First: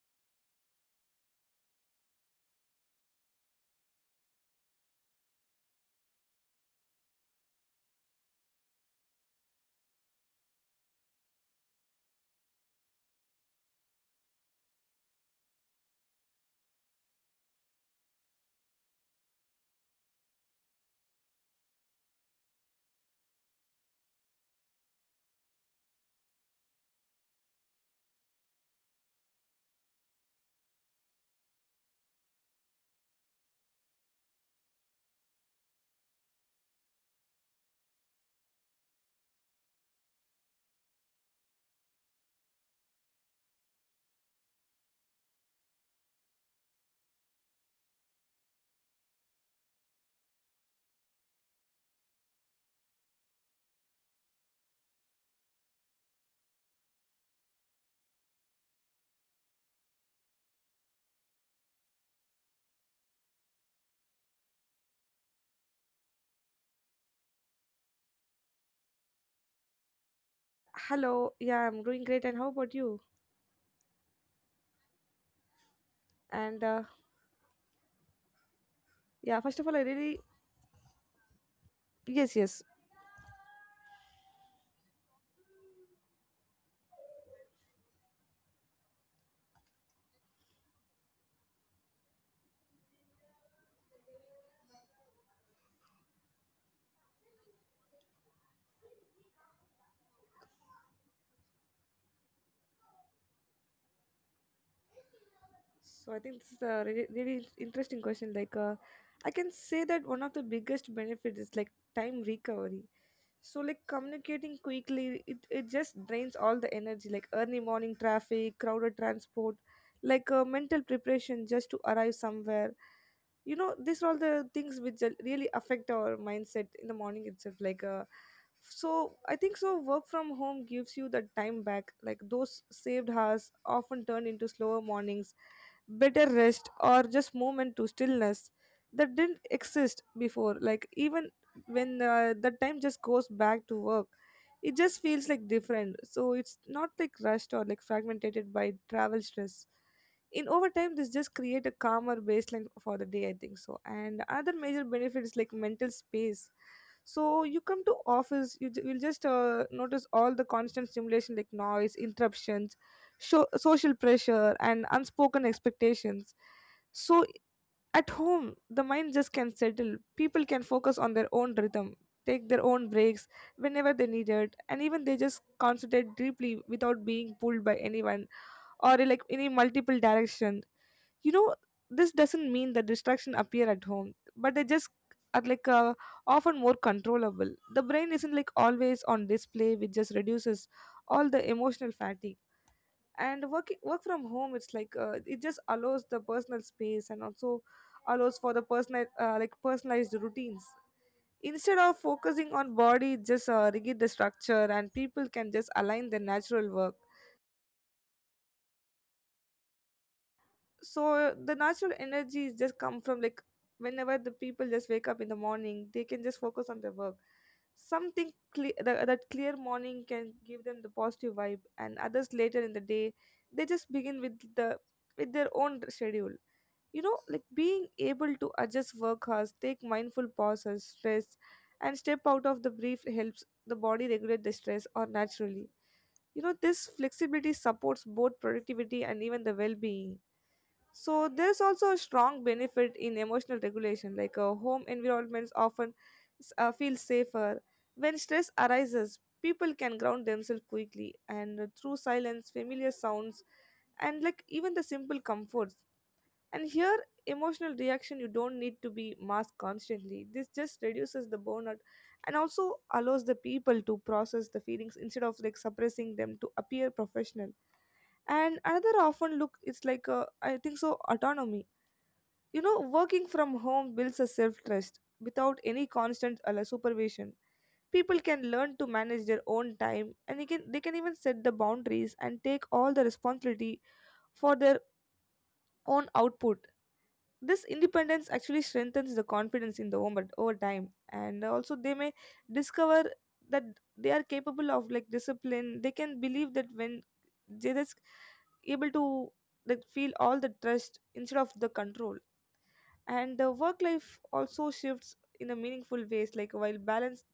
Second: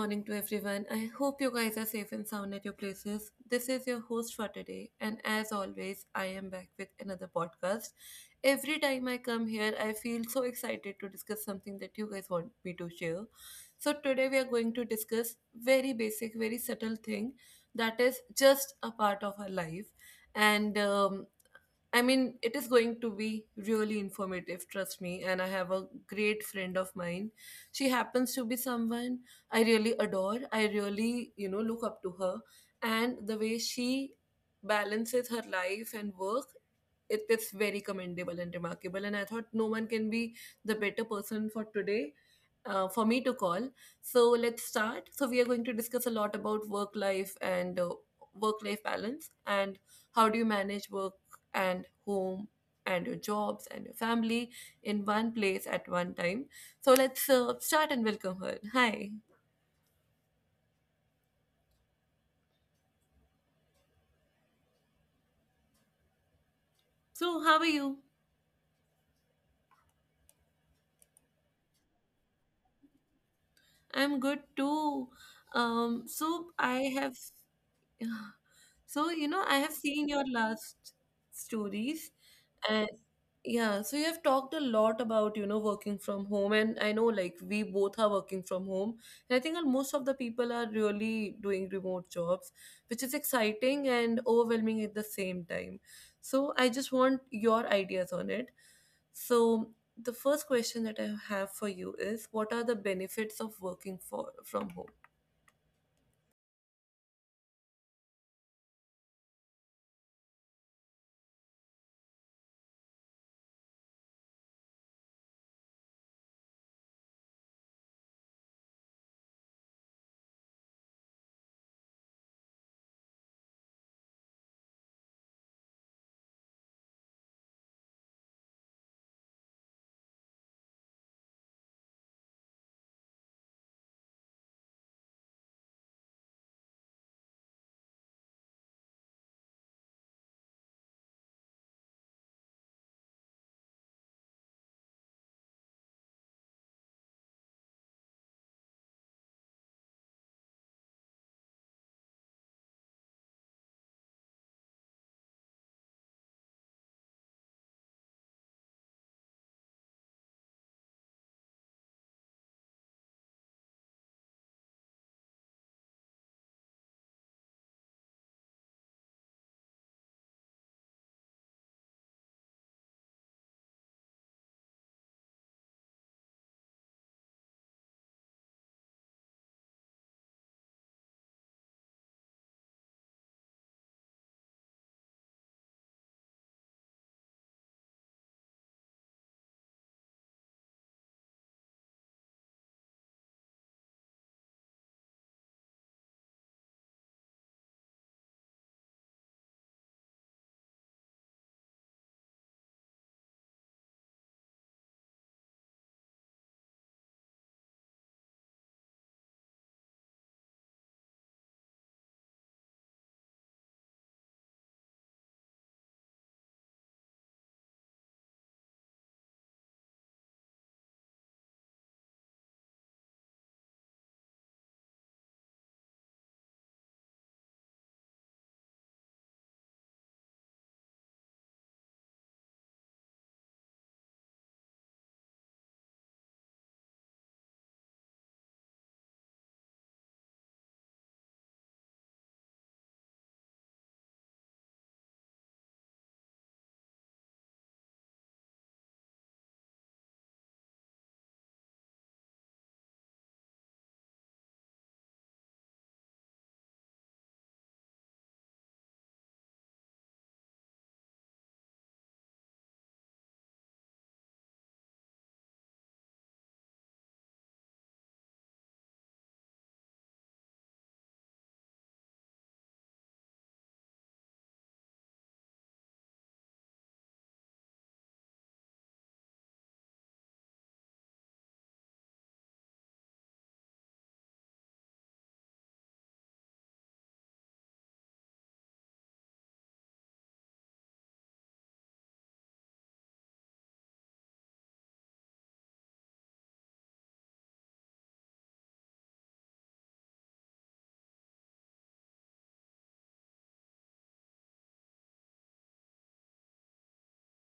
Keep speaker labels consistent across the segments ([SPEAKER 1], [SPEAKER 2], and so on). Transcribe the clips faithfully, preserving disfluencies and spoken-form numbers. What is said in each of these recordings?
[SPEAKER 1] morning to everyone. I hope you guys are safe and sound at your places. This is your host for today, and as always, I am back with another podcast. Every time I come here, I feel so excited to discuss something that you guys want me to share. So today we are going to discuss very basic, very subtle thing that is just a part of our life, and um, I mean, it is going to be really informative, trust me. And I have a great friend of mine. She happens to be someone I really adore. I really, you know, look up to her. And the way she balances her life and work, it is very commendable and remarkable. And I thought no one can be the better person for today. Uh, for me to call. So let's start. So, we are going to discuss a lot about work life and uh, work life balance and how do you manage work and home and your jobs and your family in one place at one time. So let's uh, start and welcome her. Hi. So how are you?
[SPEAKER 2] Hello. Yeah, I'm doing great. And how about you?
[SPEAKER 1] I'm good too. Um, so
[SPEAKER 2] And
[SPEAKER 1] I
[SPEAKER 2] uh,
[SPEAKER 1] have Yeah, So, you know, I
[SPEAKER 2] yeah,
[SPEAKER 1] have
[SPEAKER 2] first of all, I
[SPEAKER 1] seen your
[SPEAKER 2] really
[SPEAKER 1] last stories
[SPEAKER 2] yes, yes.
[SPEAKER 1] and yeah, so you have talked a lot about, you know, working from home, and I know like we both are working from home, and I think that most of the people are really doing remote jobs, which is exciting and overwhelming at the same time. So, I just want your ideas on it. So, the first question that I have for you is what are the benefits of working for from home?
[SPEAKER 2] So I think this is a really, really interesting question. Like, uh, I can say that one of the biggest benefits is like time recovery. So like communicating quickly, it, it just drains all the energy. Like early morning traffic, crowded transport, like uh, mental preparation just to arrive somewhere, you know, these are all the things which are- really affect our mindset in the morning itself, like uh, so I think so work from home gives you the time back, like those saved hours often turn into slower mornings, better rest, or just moment to stillness that didn't exist before. Like even when uh, the time just goes back to work, it just feels like different. So it's not like rushed or like fragmented by travel stress. In overtime this just create a calmer baseline for the day, I think so. And other major benefit is like mental space. So you come to office, you ju- will just uh, notice all the constant stimulation like noise interruptions, sho- social pressure and unspoken expectations. So at home the mind just can settle. People can focus on their own rhythm, take their own breaks whenever they need it, and even they just concentrate deeply without being pulled by anyone or like any multiple direction, you know. This doesn't mean that distraction appear at home, but they just are like uh, often more controllable. The brain isn't like always on display, which just reduces all the emotional fatigue. And working work from home, it's like uh, it just allows the personal space and also allows for the personal uh, like personalized routines instead of focusing on body just uh, rigid the structure, and people can just align their natural work. So the natural energies just come from like whenever the people just wake up in the morning, they can just focus on their work. Something clear, that, that clear morning can give them the positive vibe, and others later in the day, they just begin with the with their own schedule, you know. Like being able to adjust work hours, take mindful pauses, stress and step out of the brief helps the body regulate the stress or naturally, you know. This flexibility supports both productivity and even the well-being. So there's also a strong benefit in emotional regulation. like uh, home environments often s- uh, feel safer. When stress arises, people can ground themselves quickly, and uh, through silence, familiar sounds, and like even the simple comforts. And here, emotional reaction, you don't need to be masked constantly. This just reduces the burnout and also allows the people to process the feelings instead of like suppressing them to appear professional. And another often look, it's like uh, I think so autonomy. You know, working from home builds a self trust without any constant uh, like supervision. People can learn to manage their own time, and they can they can even set the boundaries and take all the responsibility for their own output. This independence actually strengthens the confidence in the woman over time, and also they may discover that they are capable of like discipline. They can believe that, when they're able to like feel all the trust instead of the control. And the work life also shifts in a meaningful ways. Like while balance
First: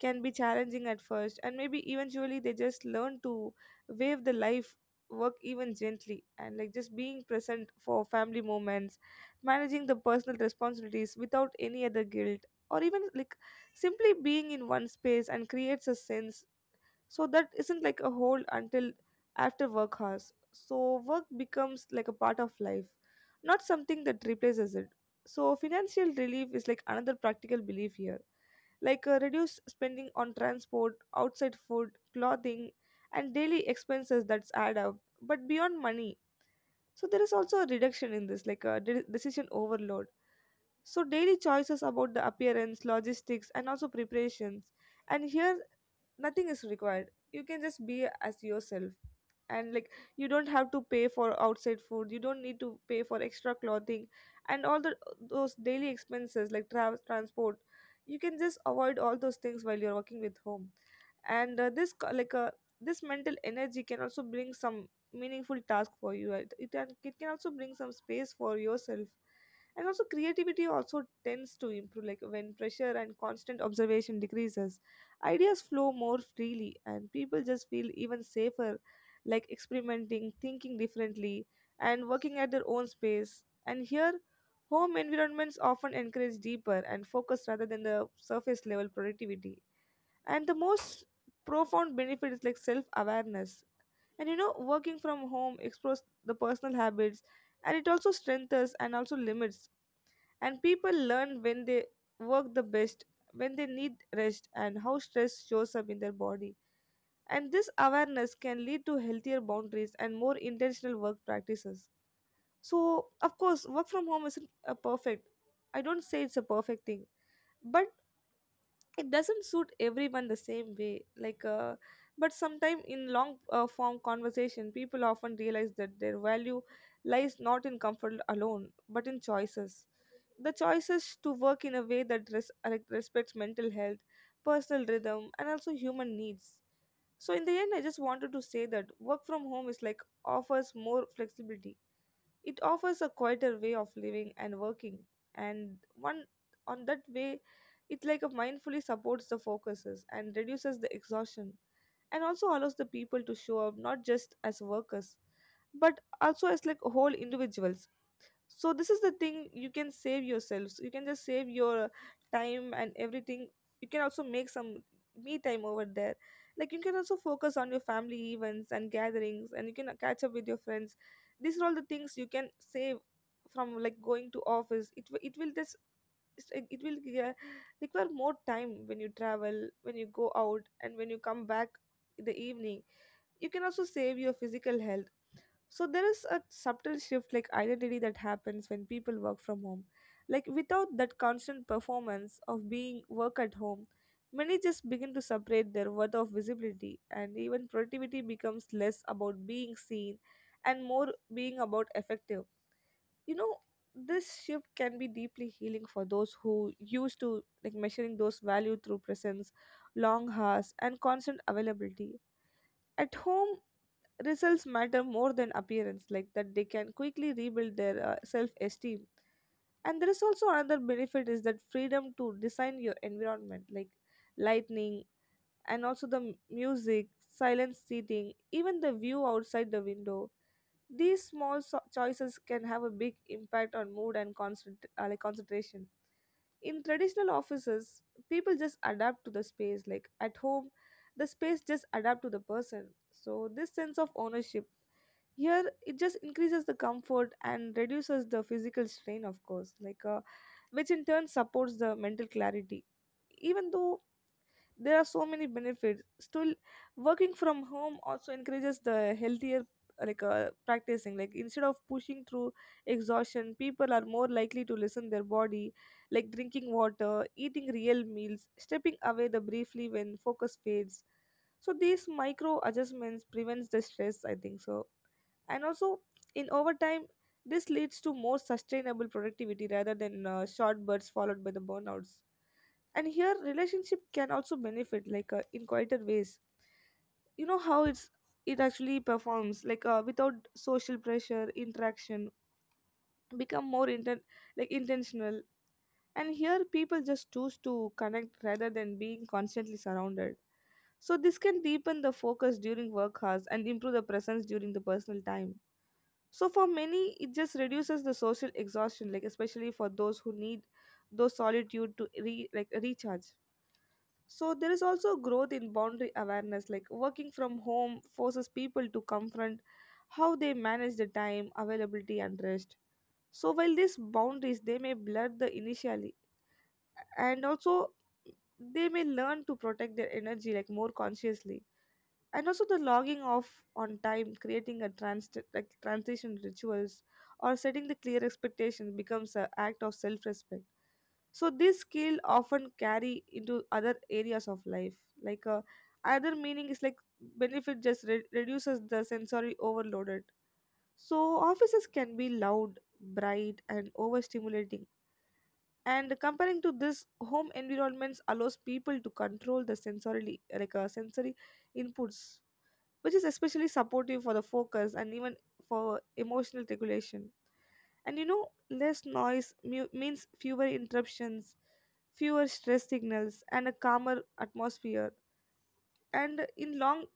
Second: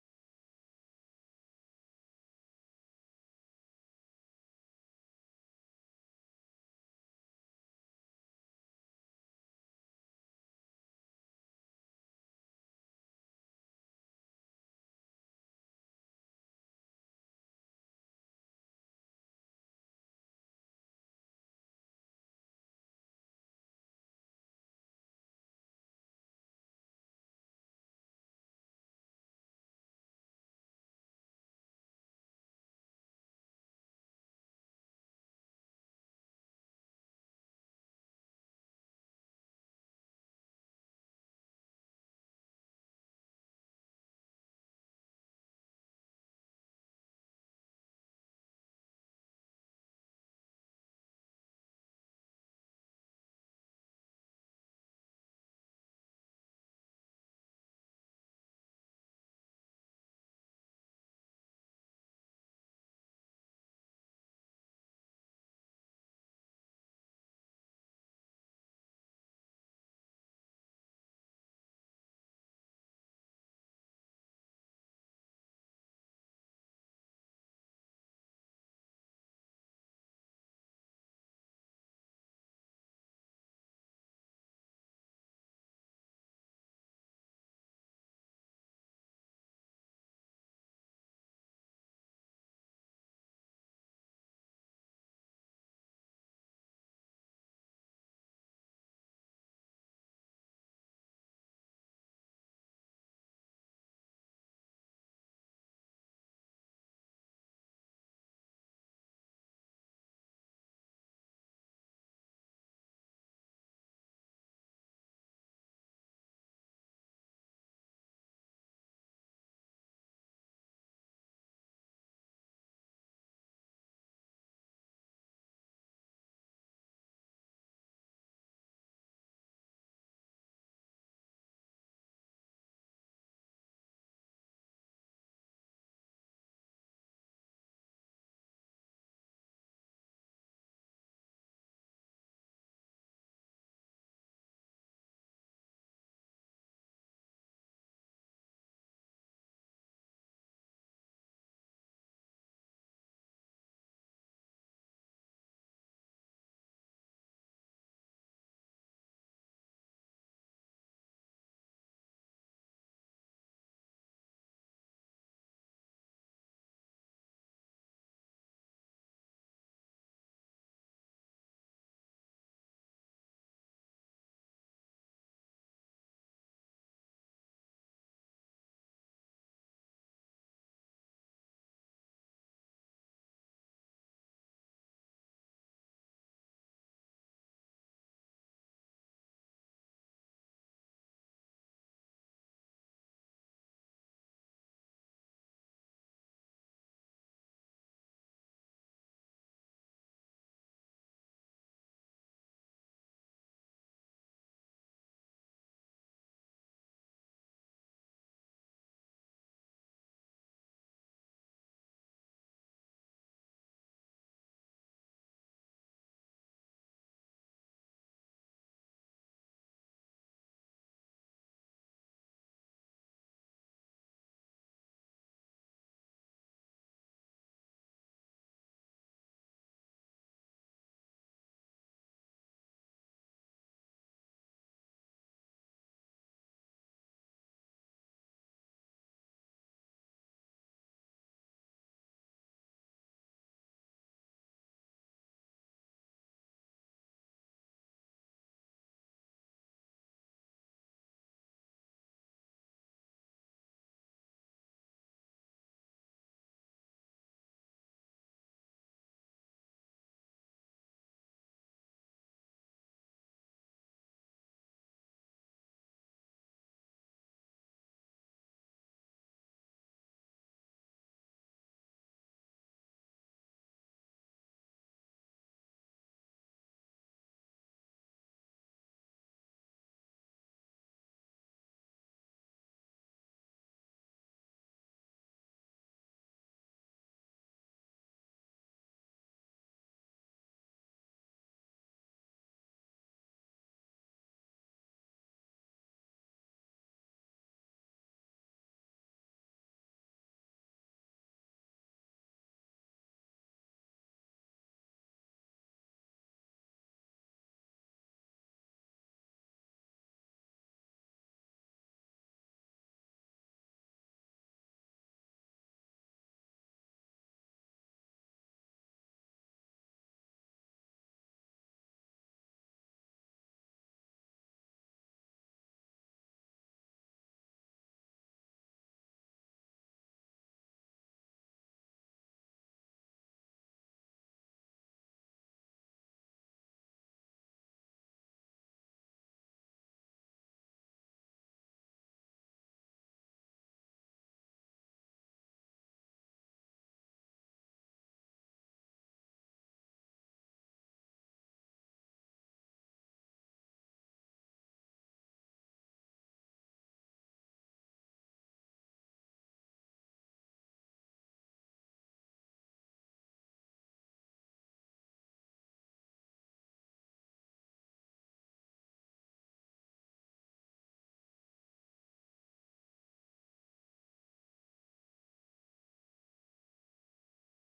[SPEAKER 2] can be challenging at first, and maybe eventually they just learn to wave the life work even gently, and like just being present for family moments, managing the personal responsibilities without any other guilt, or even like simply being in one space and creates a sense so that isn't like a hold until after work hours. So work becomes like a part of life, not something that replaces it. So financial relief is like another practical belief here, like uh, reduce spending on transport, outside food, clothing, and daily expenses that's add up. But beyond money, so there is also a reduction in this like a de- decision overload. So daily choices about the appearance, logistics, and also preparations, and here nothing is required. You can just be as yourself, and like you don't have to pay for outside food, you don't need to pay for extra clothing, and all the those daily expenses like tra- transport, you can just avoid all those things while you're working with home. And uh, this co- like uh, this mental energy can also bring some meaningful task for you. it, it, can- it can also bring some space for yourself. And also creativity also tends to improve, like when pressure and constant observation decreases, ideas flow more freely, and people just feel even safer, like experimenting, thinking differently, and working at their own space. And here, home environments often encourage deeper and focus rather than the surface level productivity. And the most profound benefit is like self awareness. And you know, working from home explores the personal habits, and it also strengthens and also limits, and people learn when they work the best, when they need rest, and how stress shows up in their body. And this awareness can lead to healthier boundaries and more intentional work practices. So, of course, work from home isn't a perfect. I don't say it's a perfect thing, but it doesn't suit everyone the same way, like uh, but sometime in long uh, form conversation, people often realize that their value lies not in comfort alone but in choices, the choices to work in a way that res- like respects mental health, personal rhythm, and also human needs. So in the end, I just wanted to say that work from home is like offers more flexibility. It offers a quieter way of living and working, and one on that way, it like a mindfully supports the focuses and reduces the exhaustion, and also allows the people to show up not just as workers, but also as like whole individuals. So this is the thing, you can save yourselves, you can just save your time and everything. You can also make some me time over there, like you can also focus on your family events and gatherings, and you can uh, catch up with your friends. These are all the things you can save from like going to office. It wi- it will just it will uh, require more time when you travel, when you go out, and when you come back in the evening. You can also save your physical health. So there is a subtle shift like identity that happens when people work from home. Like without that constant performance of being work at home, many just begin to separate their worth of visibility, and even productivity becomes less about being seen and more being about effective. You know, this shift can be deeply healing for those who used to like measuring those value through presence, long hours, and constant availability. At home results matter more than appearance, like that they can quickly rebuild their uh, self esteem. And there is also another benefit, is that freedom to design your environment, like lightning, and also the m- music, silent seating, even the view outside the window. These small so- choices can have a big impact on mood and concent- uh, like concentration. In traditional offices, people just adapt to the space. Like at home, the space just adapt to the person. So this sense of ownership here, it just increases the comfort and reduces the physical strain, of course, like uh, which in turn supports the mental clarity. Even though there are so many benefits, still working from home also encourages the healthier like uh, practicing. Like instead of pushing through exhaustion, people are more likely to listen their body, like drinking water, eating real meals, stepping away the briefly when focus fades. So these micro adjustments prevents the stress, I think so. And also in overtime, this leads to more sustainable productivity rather than uh, short bursts followed by the burnouts. And here relationship can also benefit, like uh, in quieter ways, you know how it's, it actually performs, like uh, without social pressure interaction become more inten- like intentional. And here people just choose to connect rather than being constantly surrounded. So this can deepen the focus during work hours and improve the presence during the personal time. So for many it just reduces the social exhaustion, like especially for those who need those solitude to re- like recharge. So there is also growth in boundary awareness, like working from home forces people to confront how they manage the time, availability, and rest. So while these boundaries they may blur the initially, and also they may learn to protect their energy like more consciously, and also the logging off on time, creating a trans like transition rituals, or setting the clear expectations becomes an act of self-respect. So this skill often carry into other areas of life. Like uh, other meaning is like benefit just re- reduces the sensory overloaded. So offices can be loud, bright, and overstimulating, and comparing to this home environments allows people to control the sensory like uh, sensory inputs, which is especially supportive for the focus and even for emotional regulation. And you know, less noise mu- means fewer interruptions, fewer stress signals, and a calmer atmosphere. And in long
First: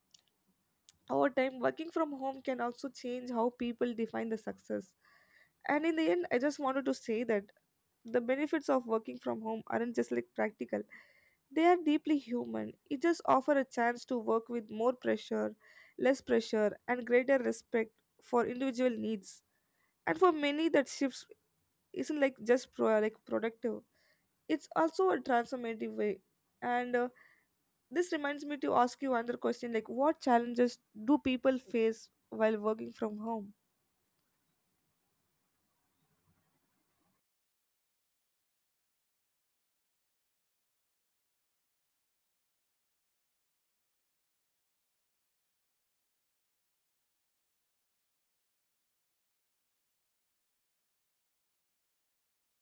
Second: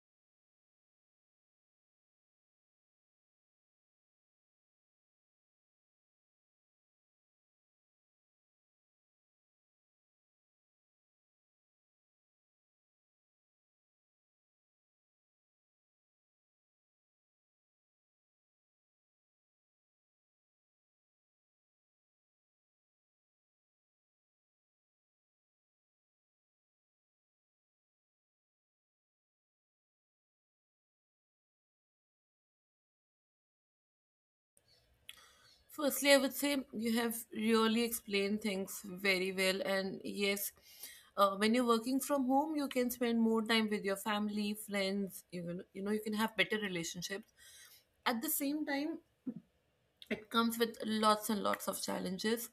[SPEAKER 2] over time, working from home can also change how people define the success. And in the end, I just wanted to say that the benefits of working from home aren't just like practical, they are deeply human. It just offers a chance to work with more pressure, less pressure, and greater respect for individual needs. And for many, that shifts isn't like just pro- like productive. It's also a transformative way. And uh, this reminds me to ask you another question: like, what challenges do people face while working from home?
[SPEAKER 1] Firstly, I would say you have really explained things very well. And yes, uh, when you're working from home, you can spend more time with your family, friends, even, you know, you can have better relationships. At the same time, it comes with lots and lots of challenges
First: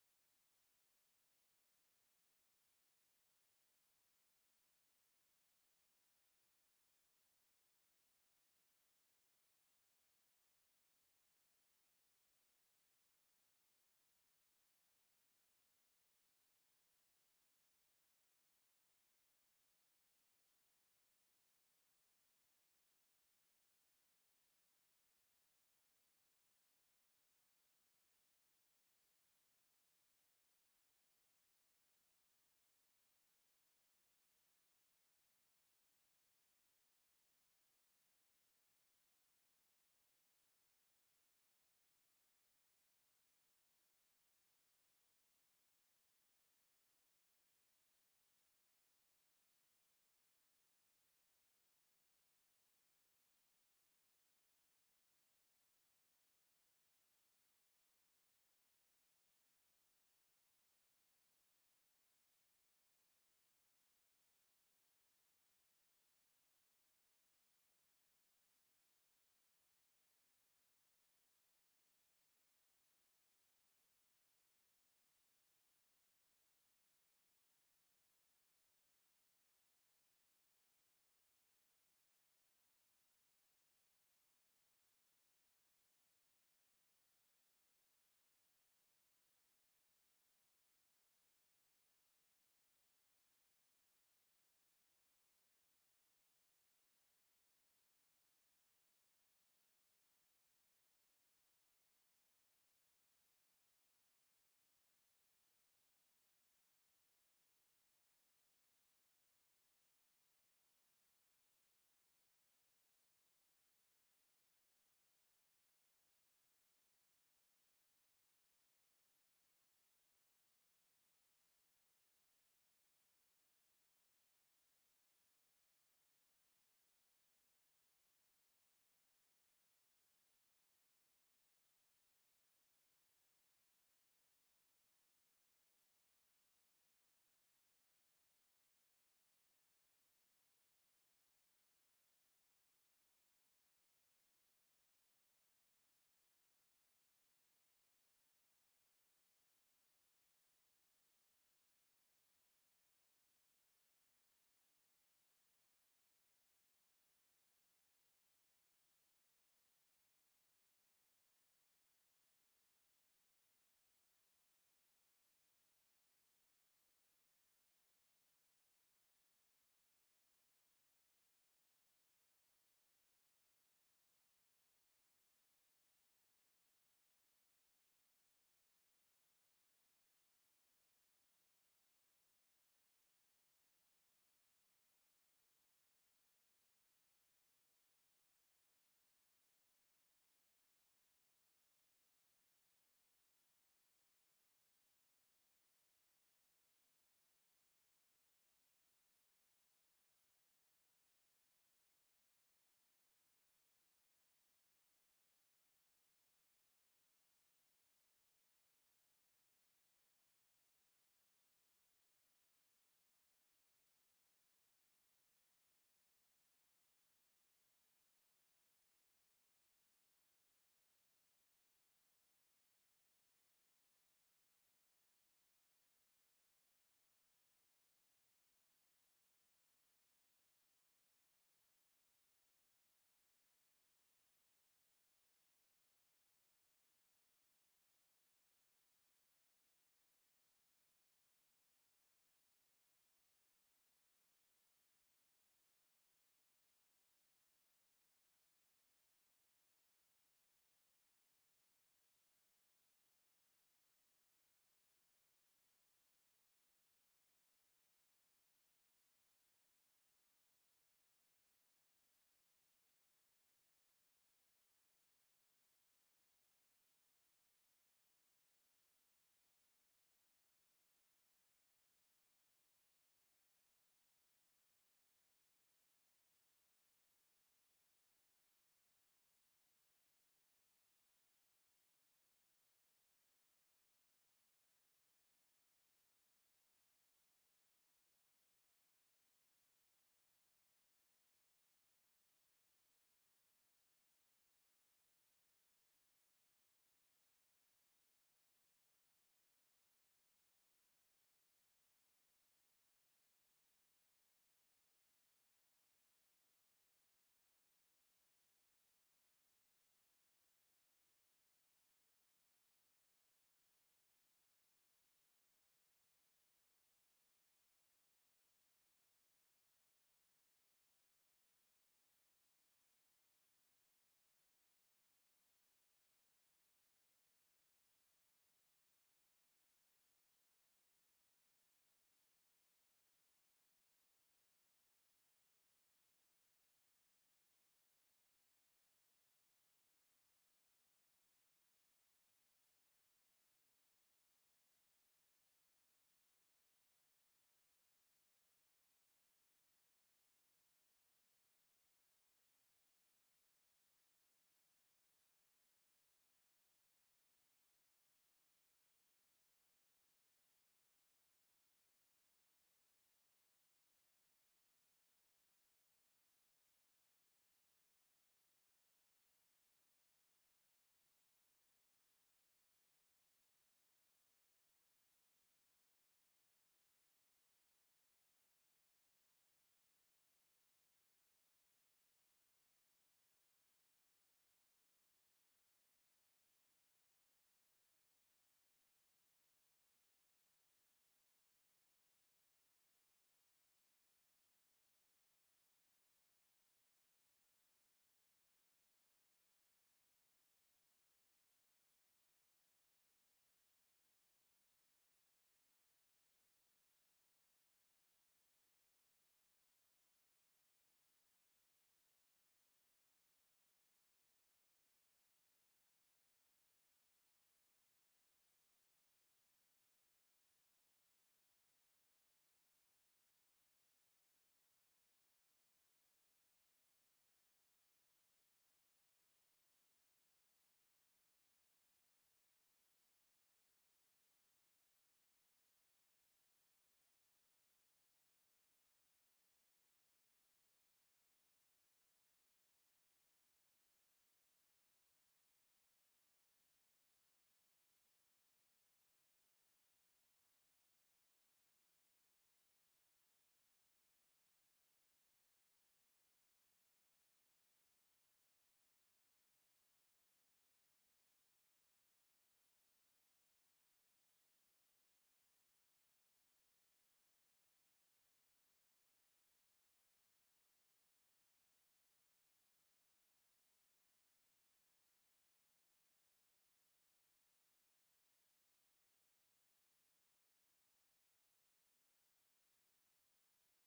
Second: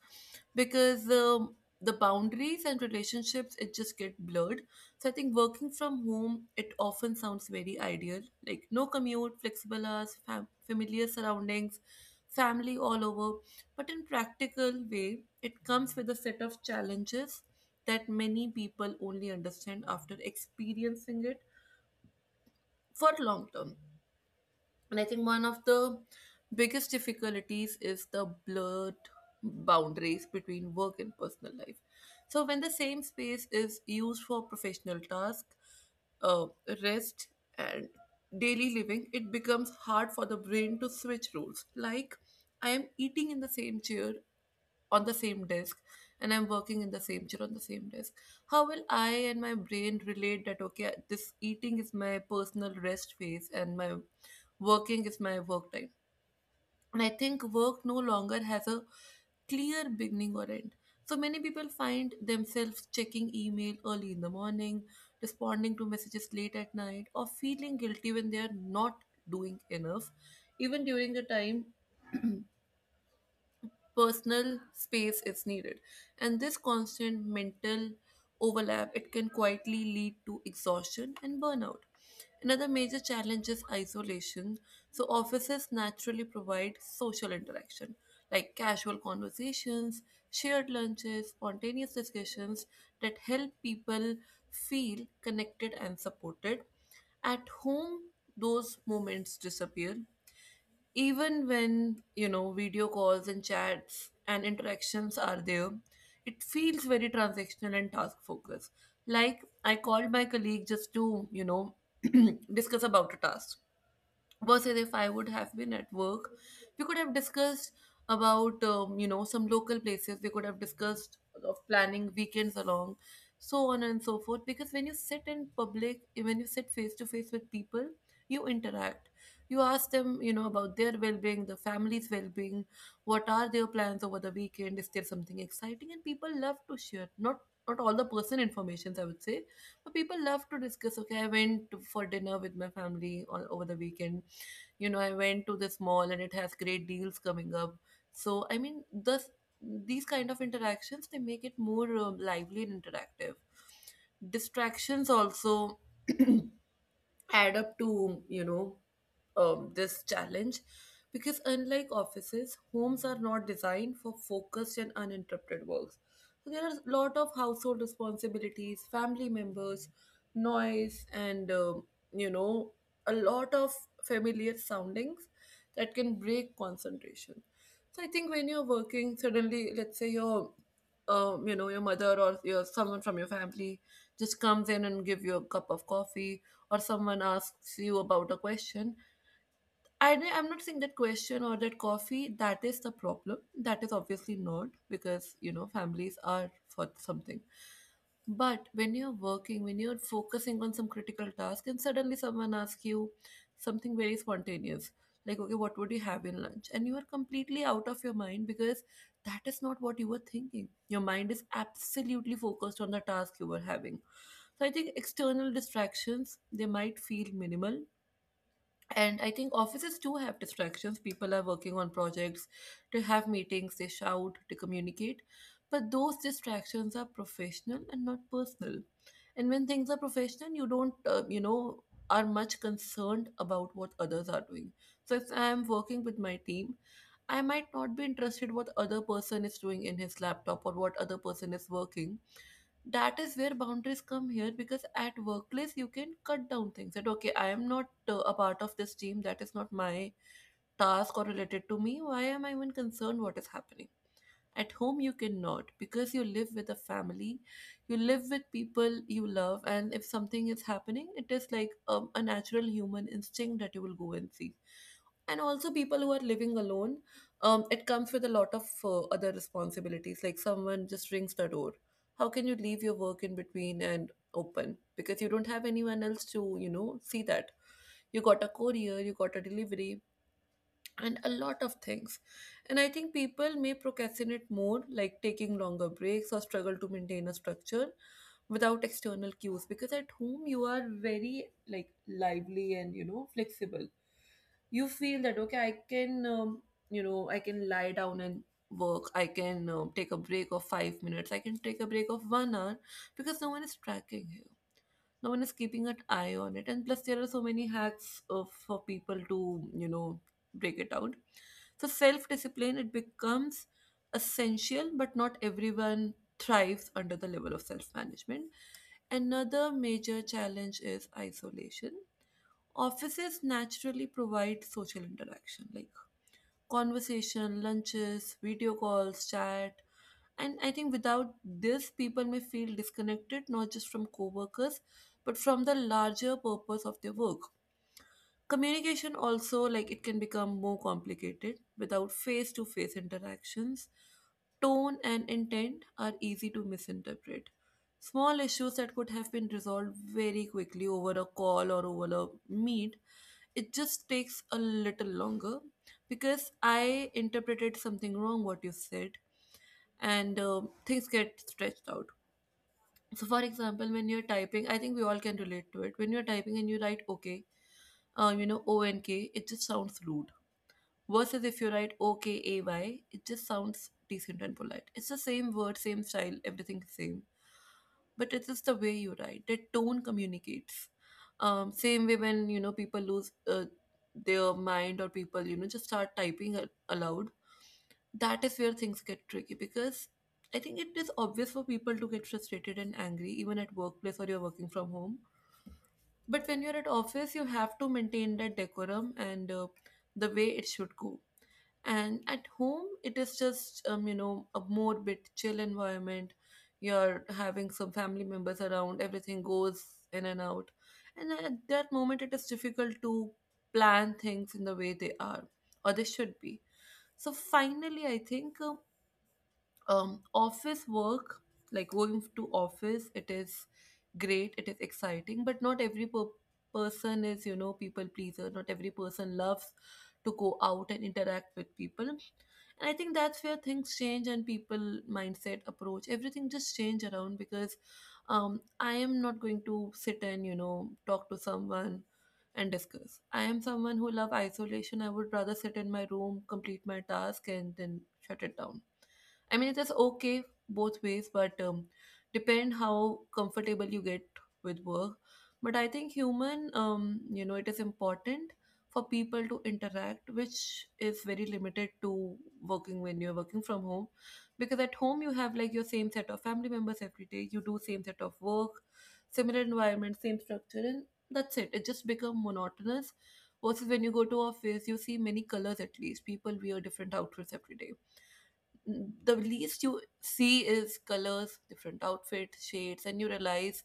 [SPEAKER 1] because um, the boundaries and relationships, it just get blurred. So I think working from home, it often sounds very ideal, like no commute, flexible hours, fam- familiar surroundings, family all over, but in practical way it comes with a set of challenges that many people only understand after experiencing it for long term. And I think one of the biggest difficulties is the blurred boundaries between work and personal life. So, when the same space is used for professional tasks, uh, rest, and daily living, it becomes hard for the brain to switch roles. Like, I am eating in the same chair on the same desk, and I'm working in the same chair on the same desk. How will I and my brain relate that, okay, this eating is my personal rest phase and my working is my work time? And I think work no longer has a clear beginning or end. So many people find themselves checking email early in the morning, responding to messages late at night, or feeling guilty when they are not doing enough, even during the time personal space is needed. And this constant mental overlap, it can quietly lead to exhaustion and burnout. Another major challenge is isolation. So offices naturally provide social interaction, like casual conversations, shared lunches, spontaneous discussions that help people feel connected and supported. At home those moments disappear. Even when, you know, video calls and chats and interactions are there, it feels very transactional and task focused. Like, I called my colleague just to, you know, discuss about a task, versus if I would have been at work, we could have discussed about, um, you know, some local places. We could have discussed of planning weekends along, so on and so forth. Because when you sit in public, when you sit face to face with people, you interact. You ask them, you know, about their well-being, the family's well-being. What are their plans over the weekend? Is there something exciting? And people love to share. Not not all the person informations I would say, but people love to discuss. Okay, I went to- for dinner with my family on, over the weekend, you know, I went to this mall and it has great deals coming up. So I mean, this these kind of interactions, they make it more uh, lively and interactive. Distractions also add up to, you know, um, this challenge, because unlike offices, homes are not designed for focused and uninterrupted works. So there are a lot of household responsibilities, family members, noise, and, um, you know, a lot of familiar soundings that can break concentration. So I think when you're working, suddenly, let's say your, um, you know, your mother or your someone from your family just comes in and give you a cup of coffee, or someone asks you about a question. I, di- I'm not saying that question or that coffee, that is the problem. That is obviously not, because, you know, families are for something. But when you're working, when you're focusing on some critical task, and suddenly someone asks you something very spontaneous, like, okay, what would you have in lunch? And you are completely out of your mind because that is not what you were thinking. Your mind is absolutely focused on the task you were having. So I think external distractions, they might feel minimal, and I think offices do have distractions. People are working on projects, they have meetings, they shout, they communicate, but those distractions are professional and not personal. And when things are professional, you don't, uh, you know, are much concerned about what others are doing. So if I am working with my team, I might not be interested what other person is doing in his laptop or what other person is working. That is where boundaries come here, because at workplace you can cut down things that, okay, I am not uh, a part of this team, that is not my task or related to me, why am I even concerned what is happening. At home you cannot, because you live with a family, you live with people you love, and if something is happening, it is like, um, a natural human instinct that you will go and see. And also people who are living alone, um, it comes with a lot of uh, other responsibilities, like someone just rings the door, how can you leave your work in between and open, because you don't have anyone else to, you know, see that. You got a courier, you got a delivery, and a lot of things. And I think people may procrastinate more, like taking longer breaks or struggle to maintain a structure without external cues, because at home you are very like lively and, you know, flexible. You feel that, okay, I can, um, you know, I can lie down and work, I can, um, take a break of five minutes, I can take a break of one hour, because no one is tracking, no one is keeping an eye on it, and plus there are so many hacks uh, for people to, you know, break it out. So self discipline, it becomes essential, but not everyone thrives under the level of self management. Another major challenge is isolation. Offices naturally provide social interaction, like conversation, lunches, video calls, chat. And I think without this, people may feel disconnected, not just from co-workers, but from the larger purpose of their work. Communication also, like, it can become more complicated without face-to-face interactions. Tone and intent are easy to misinterpret. Small issues that could have been resolved very quickly over a call or over a meet, it just takes a little longer, because I interpreted something wrong what you said, and um things get stretched out. So, for example, when you're typing, I think we all can relate to it. When you're typing and you write okay, um, you know, O N K, it just sounds rude. Versus if you write O K A Y, it just sounds decent and polite. It's the same word, same style, everything same, but it is the way you write. The tone communicates. Um, same way when you know people lose uh, their mind, or people you know just start typing a- aloud, that is where things get tricky, because I think it is obvious for people to get frustrated and angry, even at workplace or you're working from home. But when you're at office, you have to maintain that decorum and uh, the way it should go. And at home, it is just um, you know a more bit chill environment. You're having some family members around, everything goes in and out, and at that moment it is difficult to plan things in the way they are or they should be. So finally I think um, um office work, like going to office, it is great, it is exciting, but not every per- person is you know people pleaser. Not every person loves to go out and interact with people. And I think that's where things change and people mindset approach everything just change around, because um I am not going to sit and you know talk to someone and discuss. I am someone who love isolation. I would rather sit in my room, complete my task, and then shut it down. I mean, it is okay both ways, but um, depend how comfortable you get with work. But I think human, um, you know, it is important for people to interact, which is very limited to working when you're working from home, because at home you have like your same set of family members every day. You do same set of work, similar environment, same structure, and that's it. It just become monotonous. Versus when you go to office, you see many colors at least. People wear different outfits every day. The least you see is colors, different outfits, shades, and you realize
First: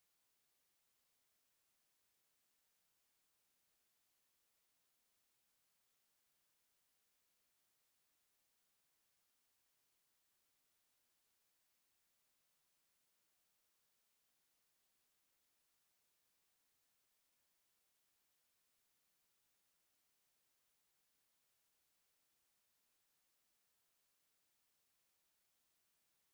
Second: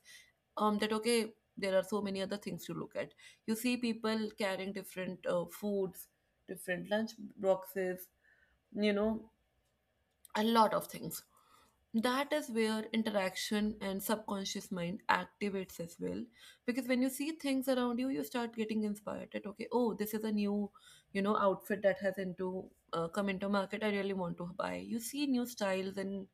[SPEAKER 1] um, that okay, there are so many other things to look at. You see people carrying different uh, foods, different lunch boxes, you know, a lot of things. That is where interaction and subconscious mind activates as well. Because when you see things around you, you start getting inspired that, okay, oh, this is a new, you know, outfit that has into uh, come into market. I really want to buy. You see new styles and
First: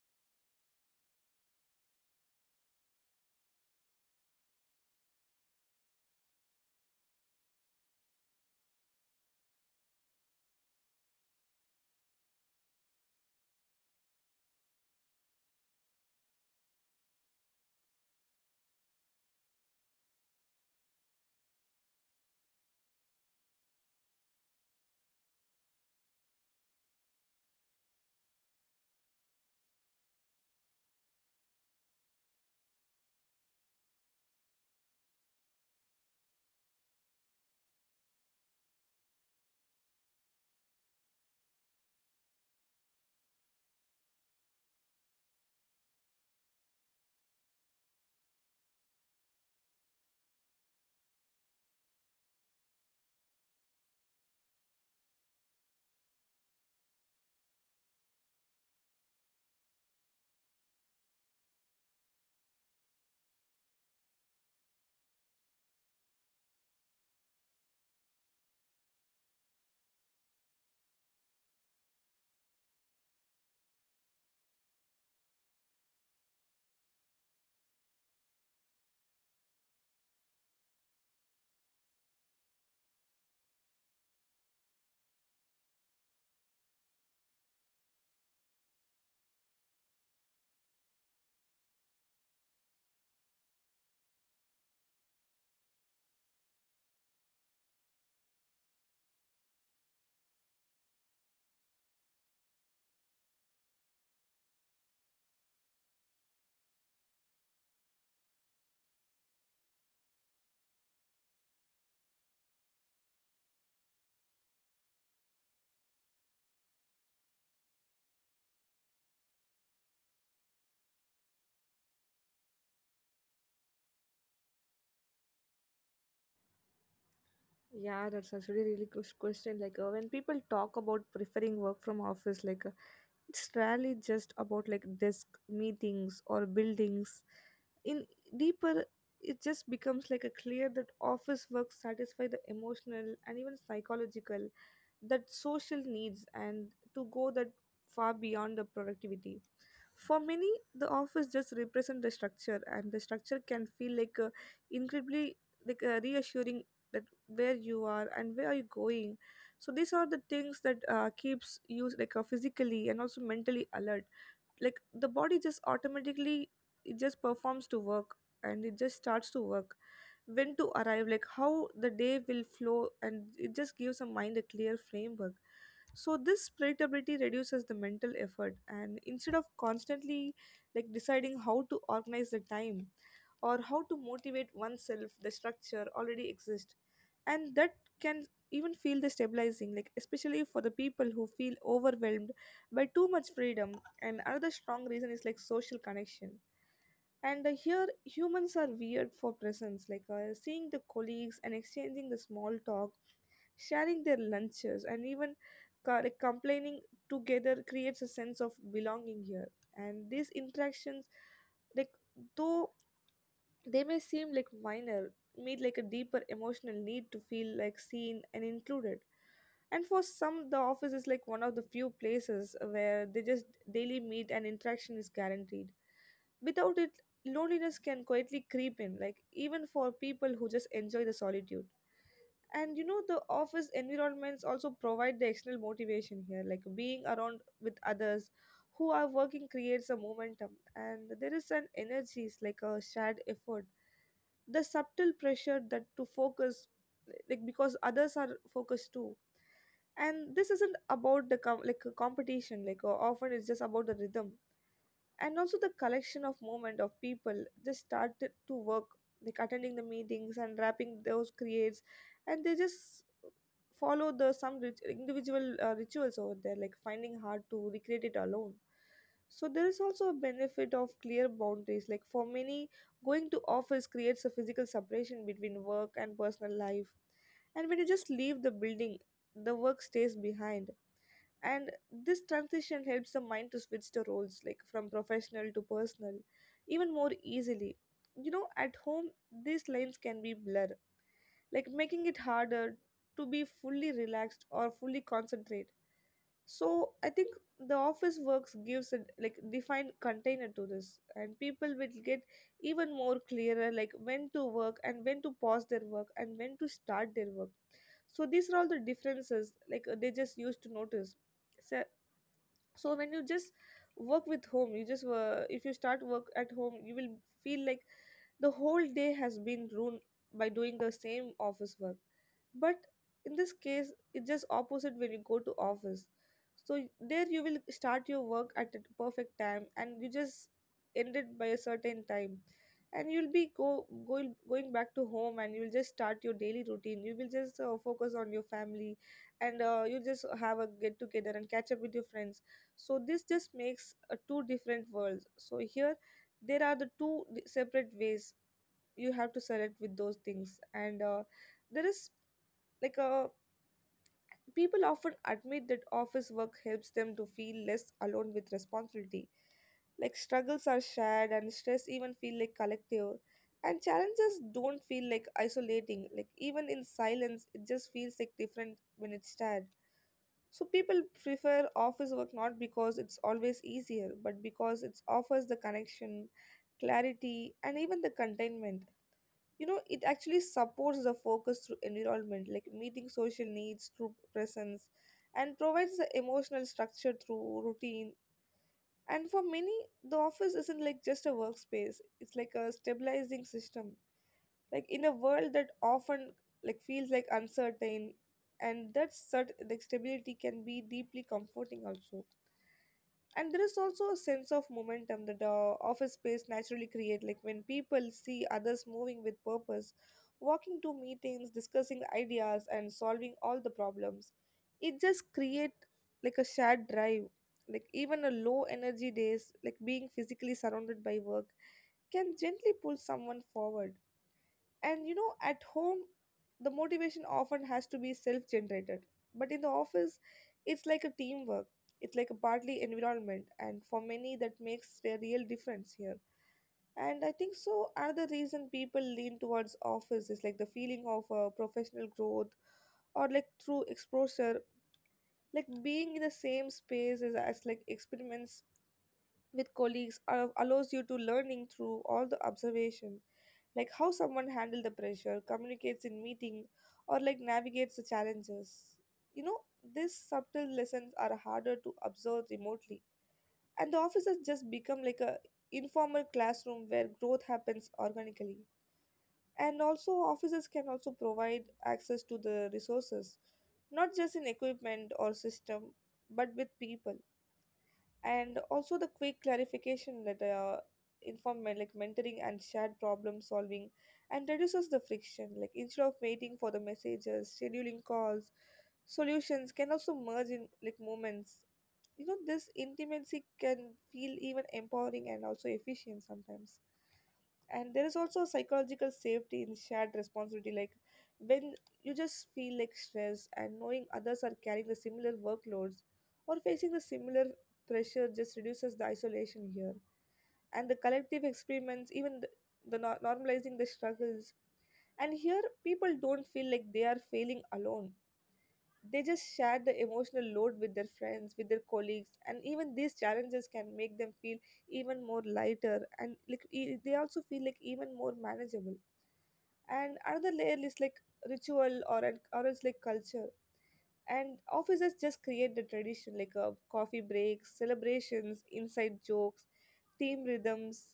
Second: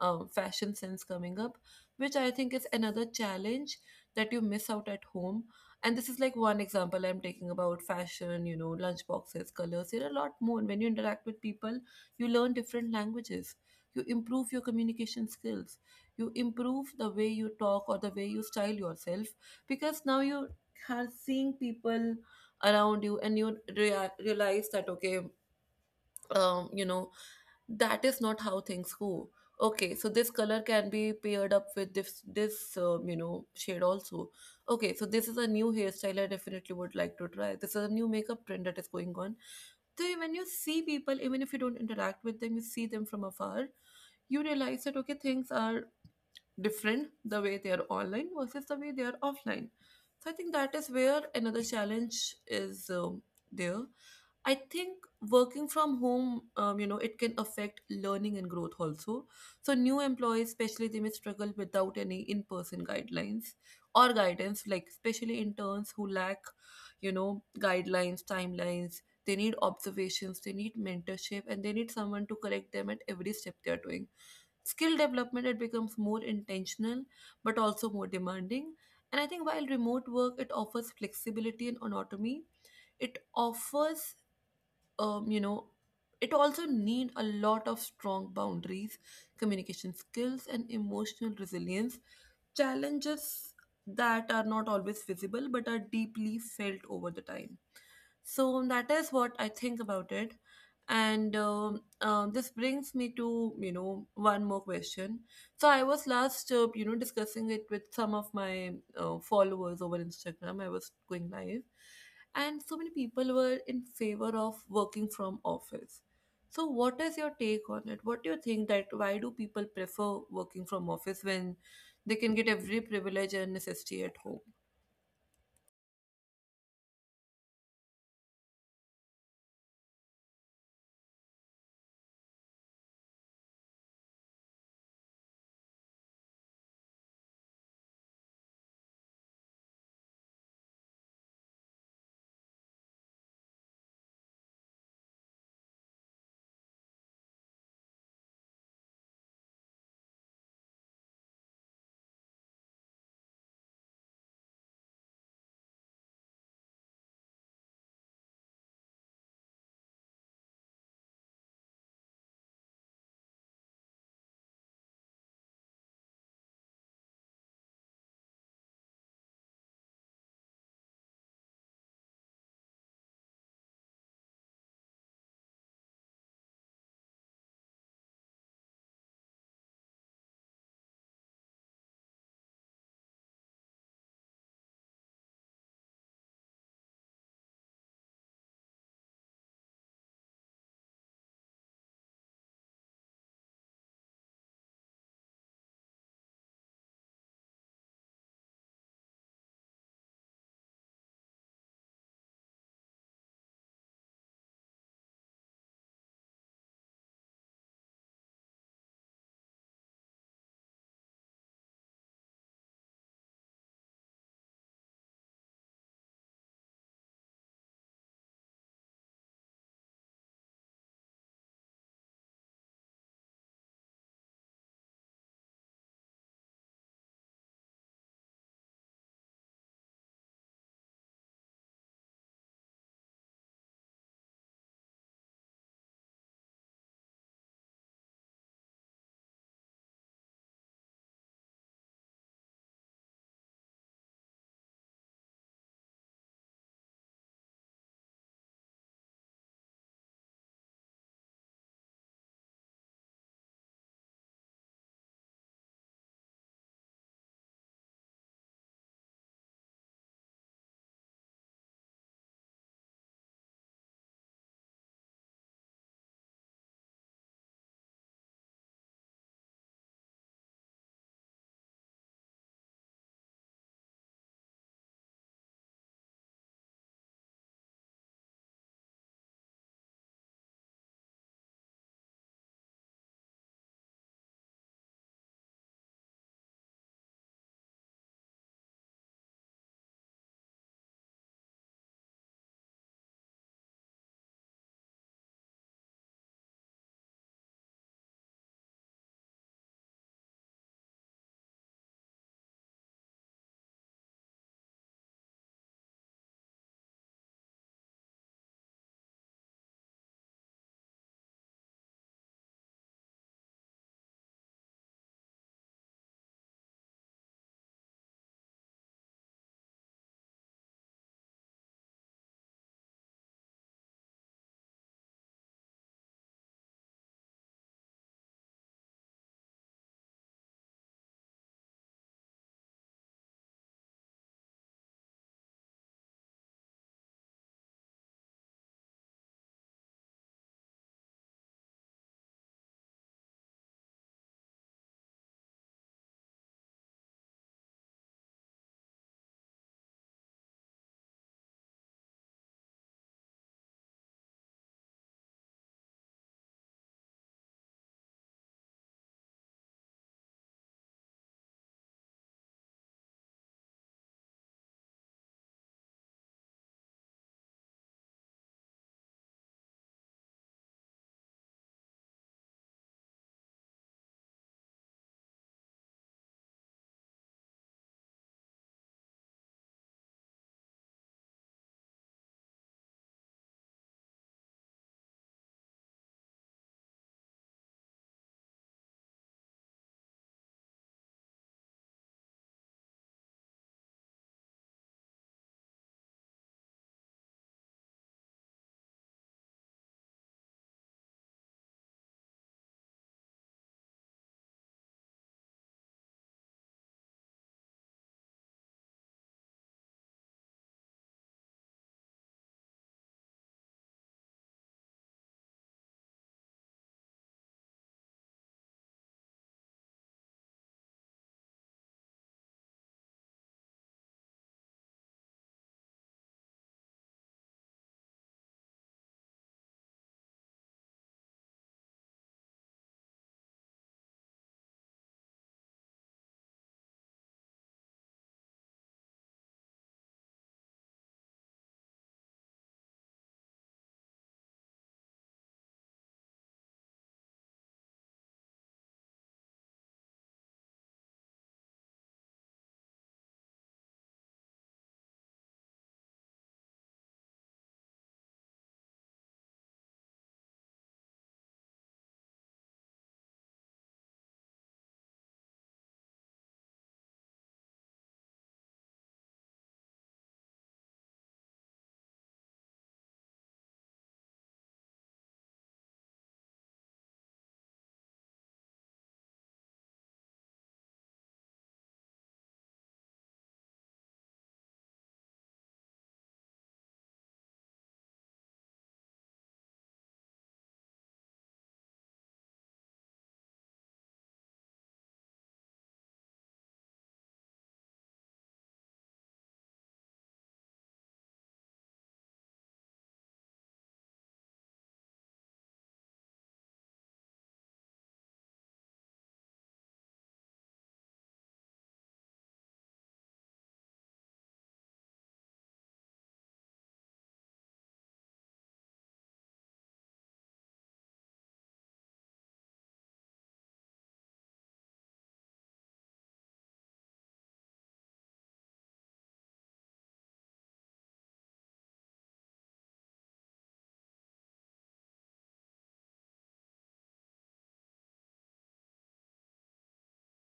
[SPEAKER 1] um, fashion sense coming up, which I think is another challenge that you miss out at home. And this is like one example I'm taking about fashion, you know, lunch boxes, colors. There are a lot more. When you interact with people, you learn different languages, you improve your communication skills, you improve the way you talk or the way you style yourself, because now you are seeing people around you, and you rea- realize that okay, um, you know that is not how things go. Okay, so this color can be paired up with this, this um, you know shade also. Okay, so this is a new hairstyle, I definitely would like to try. This is a new makeup trend that is going on. They, when you see people, even if you don't interact with them, you see them from afar, you realize that okay, things are different the way they are online versus the way they are offline. So I think that is where another challenge is, um, there. I think working from home, um, you know, it can affect learning and growth also. So new employees, especially, they may struggle without any in-person guidelines or guidance, like especially interns who lack, you know, guidelines, timelines. They need observations, they need mentorship, and they need someone to correct them at every step they are doing. Skill development, it becomes more intentional, but also more demanding. And I think while remote work, it offers flexibility and autonomy, it offers um, you know it also need a lot of strong boundaries, communication skills, and emotional resilience. Challenges that are not always visible but are deeply felt over the time. So that is what I think about it. And um, um, this brings me to you know one more question. So I was last uh, you know discussing it with some of my uh, followers over Instagram. I was going live, and so many people were in favor of working from office. So, what is your take on it? What do you think that why do people prefer working from office when they can get every privilege and necessity at home?
[SPEAKER 2] Yeah, that's actually a really good question. Like uh, when people talk about preferring work from office, like it's rarely just about like desk, meetings, or buildings. In deeper, it just becomes like a clear that office work satisfy the emotional and even psychological, that social needs, and to go that far beyond the productivity. For many, the office just represent the structure, and the structure can feel like a incredibly, like a reassuring, that where you are and where are you going. So these are the things that uh, keeps you like uh, physically and also mentally alert. Like the body just automatically, it just performs to work, and it just starts to work, when to arrive, like how the day will flow, and it just gives a mind a clear framework. So this predictability reduces the mental effort, and instead of constantly like deciding how to organize the time or how to motivate oneself, the structure already exists. And that can even feel destabilizing, like especially for the people who feel overwhelmed by too much freedom. And another strong reason is like social connection. And uh, Here, humans are weird for presents, like uh, seeing the colleagues and exchanging the small talk, sharing their lunches, and even co- like, complaining together creates a sense of belonging here. And these interactions, like though they may seem like minor, meet like a deeper emotional need to feel like seen and included. And for some, the office is like one of the few places where they just daily meet and interaction is guaranteed. Without it, loneliness can quietly creep in, like even for people who just enjoy the solitude. And you know, the office environments also provide the external motivation here, like being around with others who are working creates a momentum, and there is an energy, it's like a shared effort, the subtle pressure that to focus, like because others are focused too. And this isn't about the com- like a competition. Like uh, often it's just about the rhythm, and also the collection of movement of people just started to work, like attending the meetings and wrapping those creates, and they just follow the some rit- individual uh, rituals over there, like finding hard to recreate it alone. So there is also a benefit of clear boundaries, like for many, going to office creates a physical separation between work and personal life. And when you just leave the building, the work stays behind. And this transition helps the mind to switch the roles, like from professional to personal, even more easily. You know, at home these lines can be blurred, like making it harder to be fully relaxed or fully concentrate. So I think the office works gives a like defined container to this, and people will get even more clearer, like when to work and when to pause their work and when to start their work. So these are all the differences, like uh, they just used to notice. So so when you just work with home you just uh, if you start work at home, you will feel like the whole day has been ruined by doing the same office work. But in this case, it's just opposite when you go to office. So there you will start your work at a perfect time, and you just end it by a certain time, and you'll be go, go going back to home, and you'll just start your daily routine. You will just uh, focus on your family, and uh, you just have a get together and catch up with your friends. So this just makes uh, two different worlds. So here there are the two di- separate ways you have to select with those things, and uh, there is like uh, people often admit that office work helps them to feel less alone with responsibility, like struggles are shared and stress even feel like collective, and challenges don't feel like isolating, like even in silence it just feels like different when it's shared. So people prefer office work not because it's always easier, but because it offers the connection, clarity, and even the containment. You know, it actually supports the focus through environment, like meeting social needs through presence, and provides the emotional structure through routine. And for many, the office isn't like just a workspace, it's like a stabilizing system, like in a world that often like feels like uncertain. And that cert- like stability can be deeply comforting also. And there is also a sense of momentum that the office space naturally create, like when people see others moving with purpose, walking to meetings, discussing ideas, and solving all the problems, it just create like a shared drive, like even a low energy days, like being physically surrounded by work can gently pull someone forward. And you know, at home, the motivation often has to be self generated. But in the office, it's like a teamwork, it's like a partly environment. And for many, that makes a real difference here. And I think so. Another reason people lean towards office is like the feeling of uh, professional growth, or like through exposure, like being in the same space as, as like experiments with colleagues uh, allows you to learning through all the observation, like how someone handle the pressure, communicates in meeting, or like navigates the challenges. You know, these subtle lessons are harder to observe remotely, and the office has just become like a informal classroom where growth happens organically. And also offices can also provide access to the resources, not just in equipment or system, but with people, and also the quick clarification that uh, inform men- like mentoring and shared problem solving, and reduces the friction, like instead of waiting for the messages, scheduling calls, solutions can also merge in like moments. You know, this intimacy can feel even empowering and also efficient sometimes. And there is also psychological safety in shared responsibility, like when you just feel like stress and knowing others are carrying the similar workloads or facing the similar pressure just reduces the isolation here. And the collective experiments, even the, the nor- normalizing the struggles, and here people don't feel like they are failing alone, they just share the emotional load with their friends, with their colleagues, and even these challenges can make them feel even more lighter and like e- they also feel like even more manageable. And another layer is like ritual or an- or it's like culture. And offices just create the tradition, like uh, coffee breaks, celebrations, inside jokes, team rhythms,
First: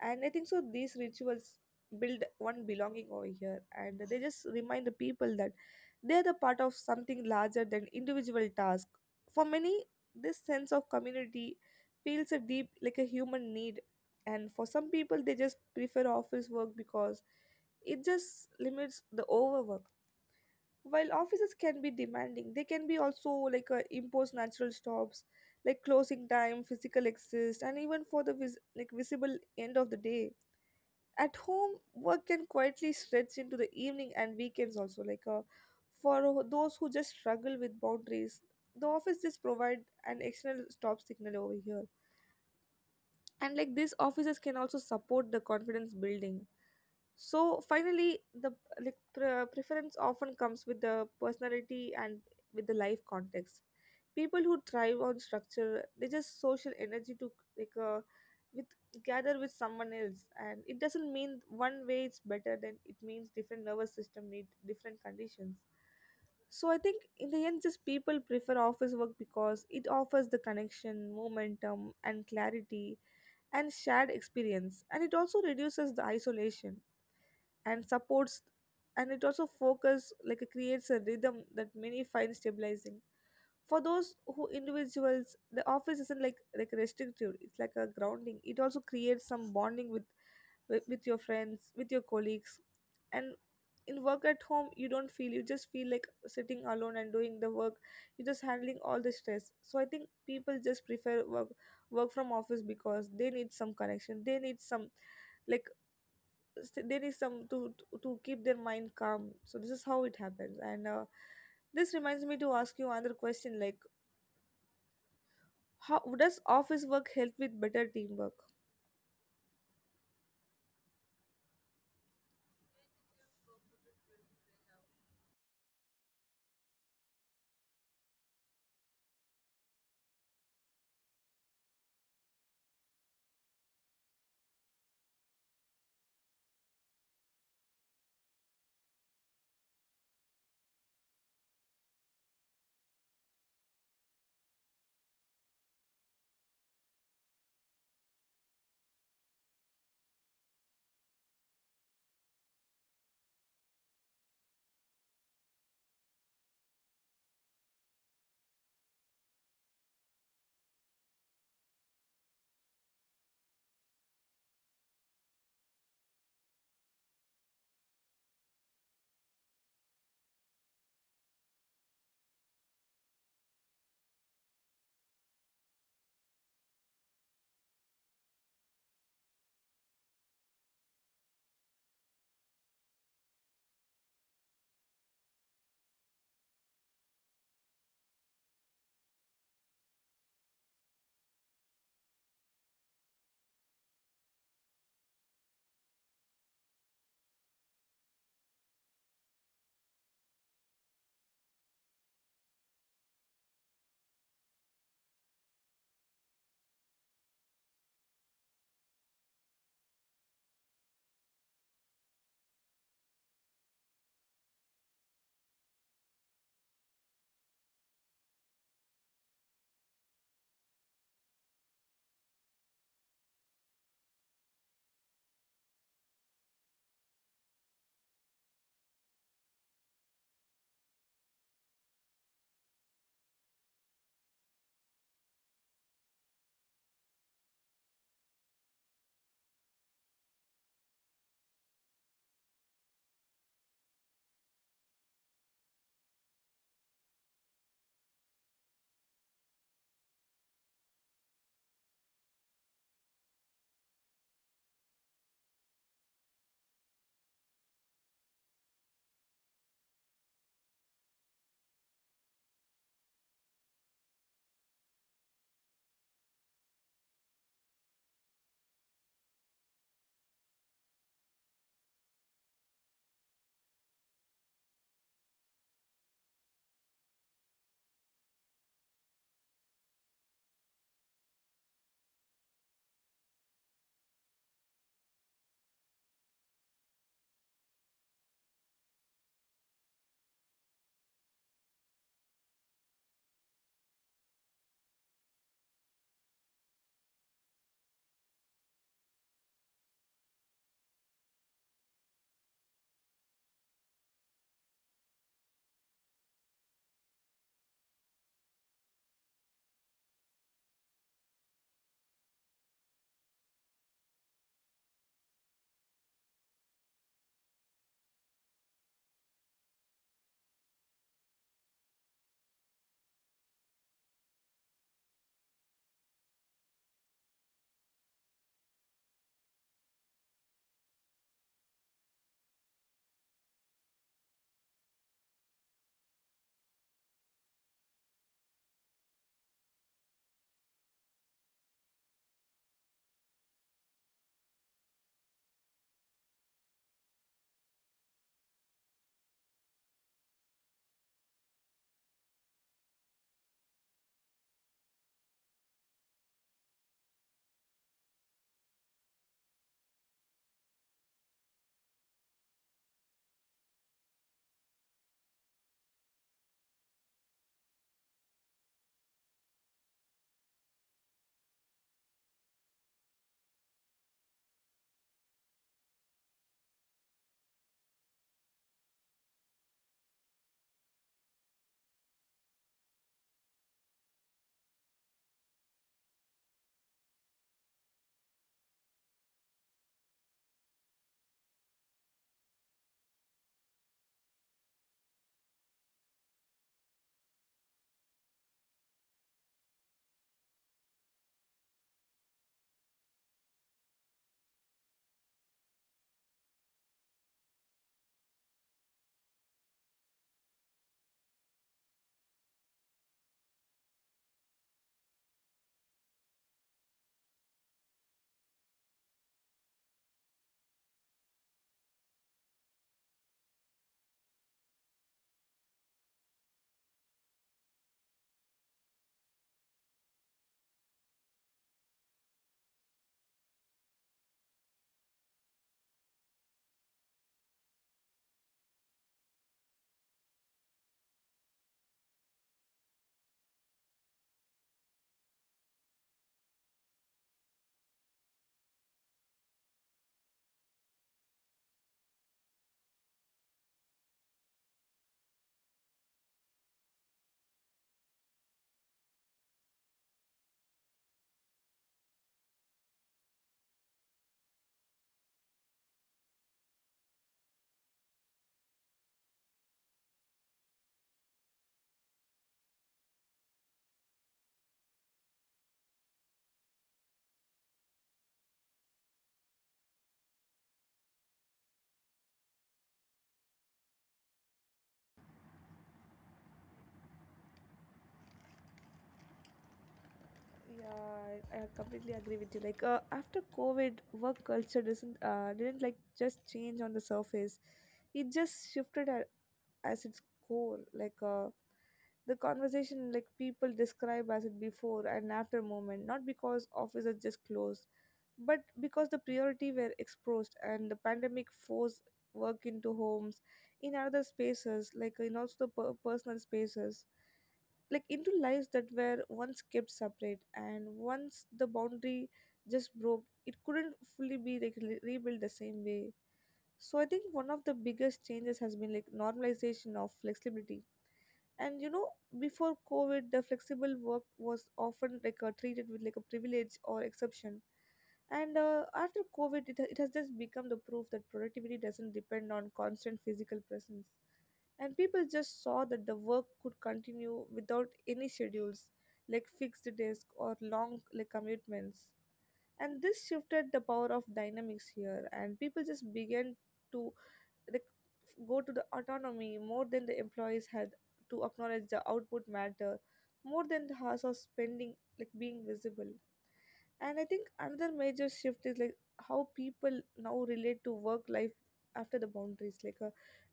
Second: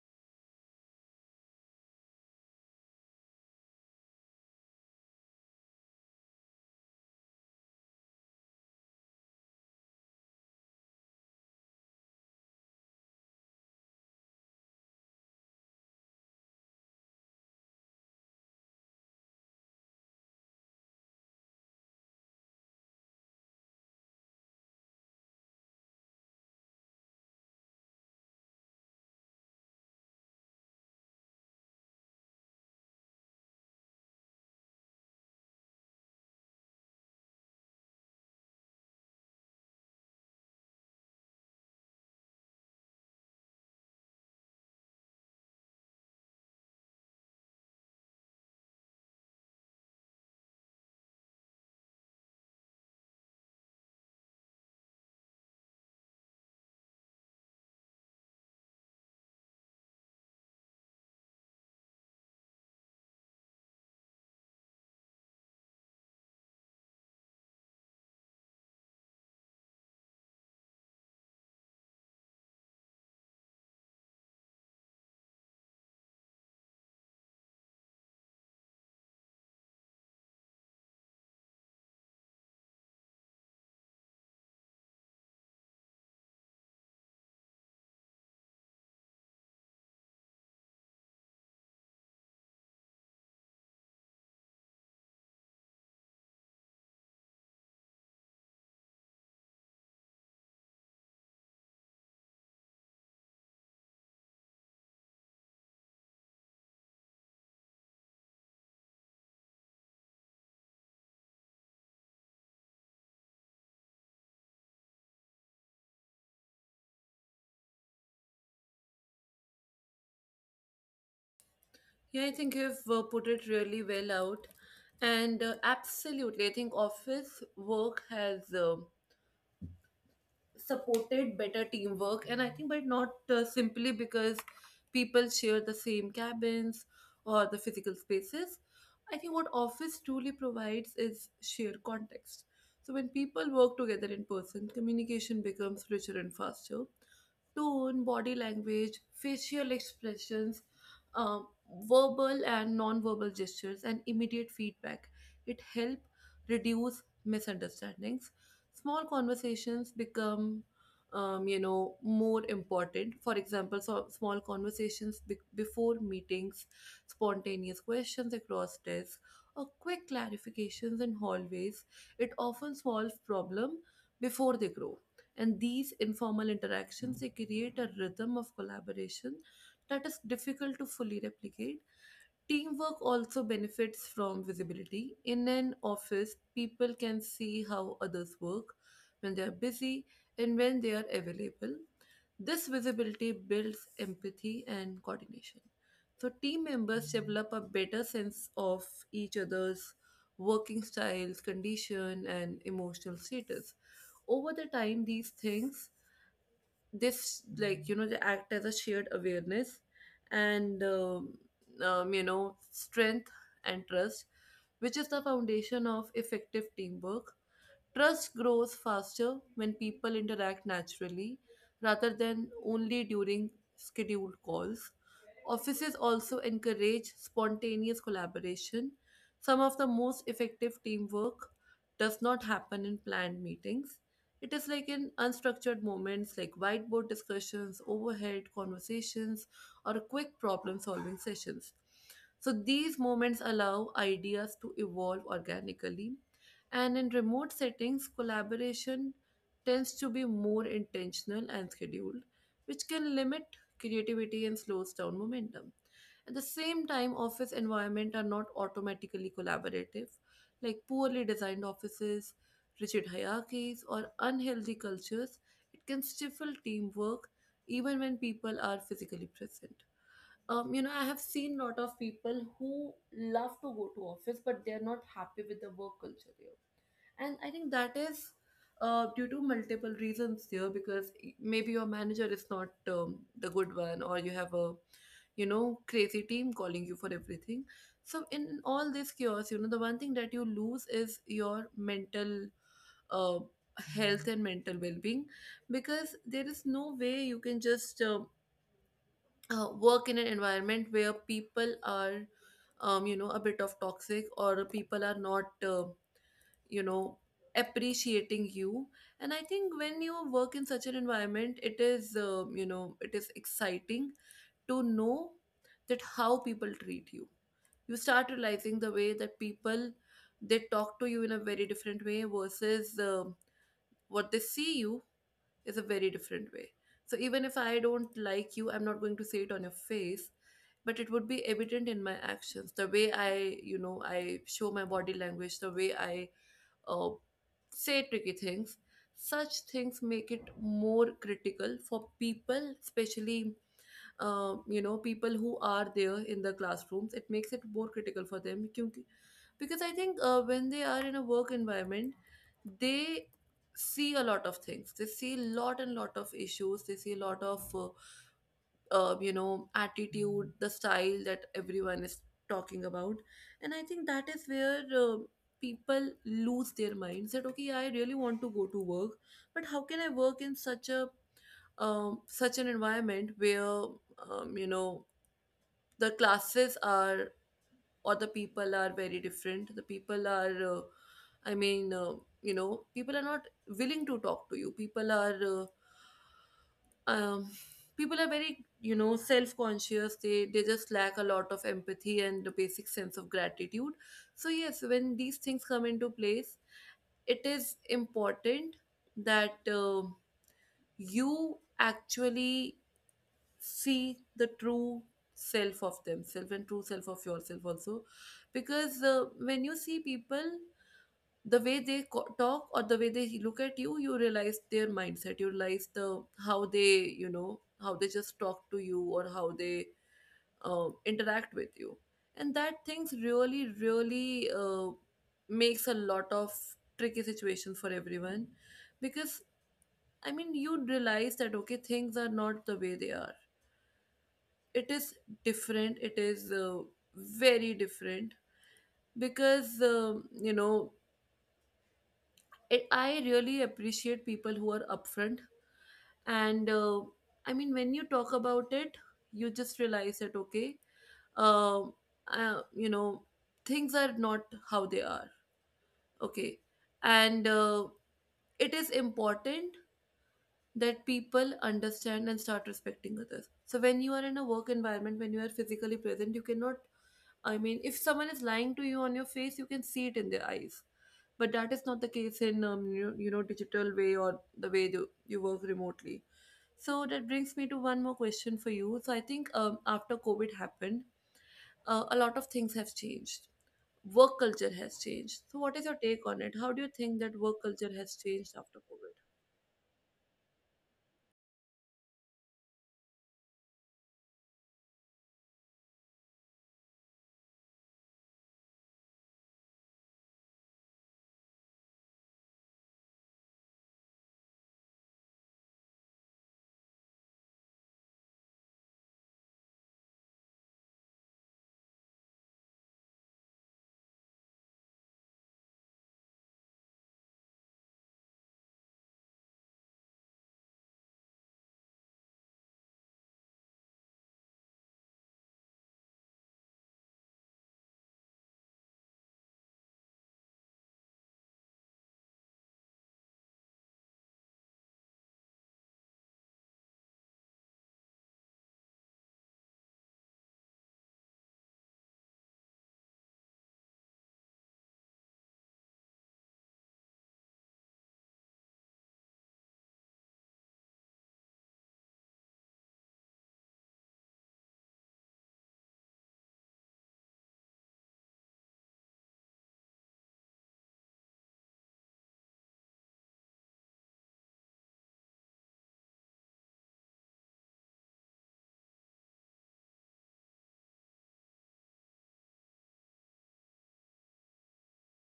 [SPEAKER 2] and I think so these rituals build one belonging over here, and they just remind the people that they're the part of something larger than individual task. For many, this sense of community feels a deep like a human need. And for some people, they just prefer office work because it just limits the overwork. While offices can be demanding, they can be also like uh, impose natural stops, like closing time, physical exist, and even for the vis- like visible end of the day. At home, work can quietly stretch into the evening and weekends also. Like uh, for uh, those who just struggle with boundaries, the office just provide an external stop signal over here. And like these offices can also support the confidence building. So finally the like pre- preference often comes with the personality and with the life context. People who thrive on structure, they just social energy to like uh, with gather with someone else. And it doesn't mean one way it's better than, it means different nervous system need different conditions. So I think in the end, just people prefer office work because it offers the connection, momentum and clarity and shared experience, and it also reduces the isolation and supports, and it also focus, like it creates a rhythm that many find stabilizing. For those who individuals, the office isn't like like restrictive, it's like a grounding. It also creates some bonding with with, with your friends, with your colleagues. And in work at home, you don't feel, you just feel like sitting alone and doing the work. You're just handling all the stress. So I think people just prefer work work from office because they need some connection, they need some, like s- they need some to to to keep their mind calm. So this is how it happens. And uh, this reminds me to ask you another question, like how does office work help with better teamwork?
[SPEAKER 1] Yeah, I think you've uh, put it really well out. And uh, absolutely, I think office work has uh, supported better teamwork. And I think, but not uh, simply because people share the same cabins or the physical spaces. I think what office truly provides is shared context. So when people work together in person, communication becomes richer and faster: tone, body language, facial expressions, um, verbal and non-verbal gestures, and immediate feedback. It help reduce misunderstandings. Small conversations become um, you know more important. For example, so small conversations be- before meetings, spontaneous questions across desks, or quick clarifications in hallways, it often solves problem before they grow. And these informal interactions, they create a rhythm of collaboration that is difficult to fully replicate. Teamwork also benefits from visibility. In an office, people can see how others work, when they are busy, and when they are available. This visibility builds empathy and coordination. So, team members develop a better sense of each other's working styles, condition, and emotional status. Over the time, these things, this, like you know they act as a shared awareness and um, um, you know strength and trust, which is the foundation of effective teamwork. Trust grows faster when people interact naturally rather than only during scheduled calls. Offices also encourage spontaneous collaboration. Some of the most effective teamwork does not happen in planned meetings. It is like in unstructured moments, like whiteboard discussions, overhead conversations, or quick problem solving sessions. So these moments allow ideas to evolve organically. And in remote settings, collaboration tends to be more intentional and scheduled, which can limit creativity and slows down momentum. At the same time, office environment are not automatically collaborative, like poorly designed offices, rigid hierarchies, or unhealthy cultures. It can stifle teamwork even when people are physically present. Um, you know, I have seen lot of people who love to go to office, but they are not happy with the work culture there. And I think that is uh, due to multiple reasons here, because maybe your manager is not um, the good one, or you have a you know crazy team calling you for everything. So in all this chaos, you know the one thing that you lose is your mental uh, health and mental well-being, because there is no way you can just uh, uh, work in an environment where people are um, you know a bit of toxic, or people are not uh, you know appreciating you. And I think when you work in such an environment, it is uh, you know it is exciting to know that how people treat you. You start realizing the way that people, they talk to you in a very different way versus uh, what they see you is a very different way. So even if I don't like you, I'm not going to say it on your face, but it would be evident in my actions: the way I, you know I show my body language, the way I uh, say tricky things. Such things make it more critical for people, especially uh, you know people who are there in the classrooms. It makes it more critical for them क्योंकि- because I think uh, when they are in a work environment, they see a lot of things. They see lot and lot of issues. They see a lot of uh, uh, you know attitude, the style that everyone is talking about. And I think that is where uh, people lose their minds that okay, I really want to go to work, but how can I work in such a um, such an environment where um, you know the classes are, or the people are very different. The people are uh, i mean uh, you know people are not willing to talk to you. People are uh, um, people are very you know self-conscious. They they just lack a lot of empathy and the basic sense of gratitude. So yes, when these things come into place, it is important that um you actually see the true self of themselves and true self of yourself also. Because uh, when you see people, the way they co- talk or the way they look at you, you realize their mindset. You realize the how they, you know how they just talk to you or how they uh, interact with you. And that things really really uh, makes a lot of tricky situations for everyone, because I mean, you realize that okay, things are not the way they are. It is different, it is uh, very different. Because um, you know it, I really appreciate people who are upfront. And uh, I mean, when you talk about it, you just realize that okay, uh, uh, you know things are not how they are. Okay. And uh, it is important that people understand and start respecting others. So when you are in a work environment, when you are physically present, you cannot, I mean, if someone is lying to you on your face, you can see it in their eyes. But that is not the case in um, you, you know digital way, or the way you, you work remotely. So that brings me to one more question for you. So I think um, after COVID happened, uh, a lot of things have changed. Work culture has changed. So what is your take on it? How do you think that work culture has changed after COVID?
[SPEAKER 2] Yeah i I completely agree with you. Like uh, after covid, work culture doesn't uh, didn't like just change on the surface, it just shifted at as its core. Like uh, the conversation, like people describe as it before and after moment, not because offices just closed, but because the priority were exposed and the pandemic forced work into homes in other spaces, like in also the per- personal spaces, like into lives that were once kept separate. And once the boundary just broke, it couldn't fully be like re- rebuilt the same way. So I think one of the biggest changes has been like normalization of flexibility. And you know, before covid, the flexible work was often like uh, treated with like a privilege or exception. And uh, after covid, it, ha- it has just become the proof that productivity doesn't depend on constant physical presence. And people just saw that the work could continue without any schedules, like fixed desk or long like commitments. And this shifted the power of dynamics here. And people just began to rec- go to the autonomy more than the employees had, to acknowledge the output matter more than the house of spending, like being visible. And I think another major shift is like how people now relate to work life after the boundaries. Like uh,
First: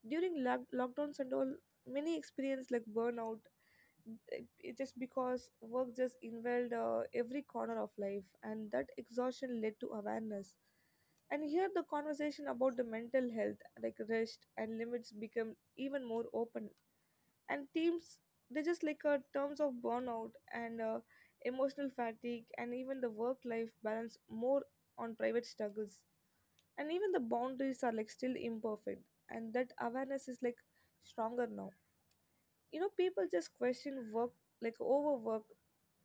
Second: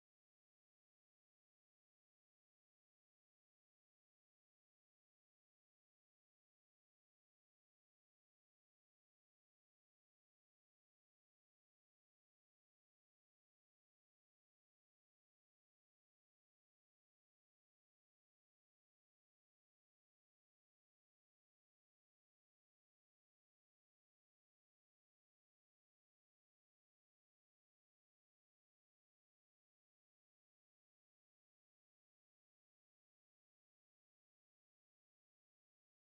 [SPEAKER 2] during lock- lockdowns and all, many experience like burnout. It just because work just involved uh, every corner of life, and that exhaustion led to awareness. And here the conversation about the mental health, like rest and limits, become even more open. And teams, they just like uh, terms of burnout and uh, emotional fatigue and even the work life balance more on private struggles. And even the boundaries are like still imperfect, and that awareness is like stronger now. You know, people just question work, like overwork,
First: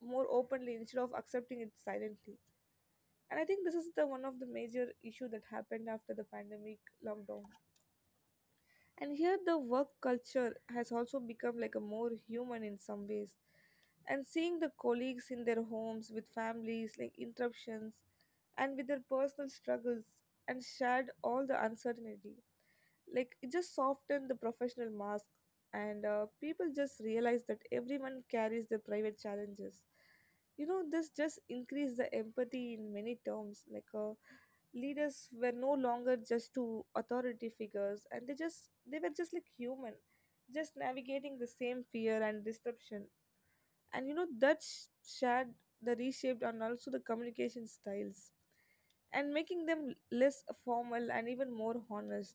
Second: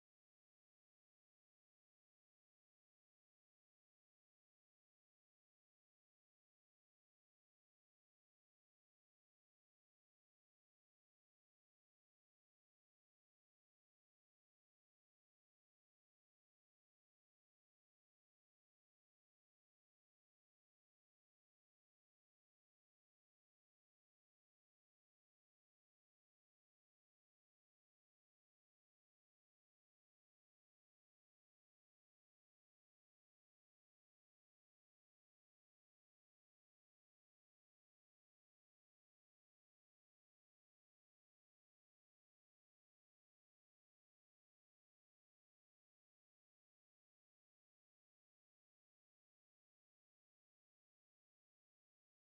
[SPEAKER 2] more openly instead of accepting it silently. And I think this is the one of the major issue that happened after the pandemic lockdown. And here the work culture has also become like a more human in some ways, and seeing the colleagues in their homes with families, like interruptions and with their personal struggles and shared all the uncertainty. Like it just softened the professional mask, and uh, people just realized that everyone carries their private challenges. You know, this just increased the empathy in many terms. Like uh, leaders were no longer just two authority figures, and they just they were just like human, just navigating the same fear and disruption. And you know, that's shared, the reshaped and also the communication styles, and making them less formal and even more honest.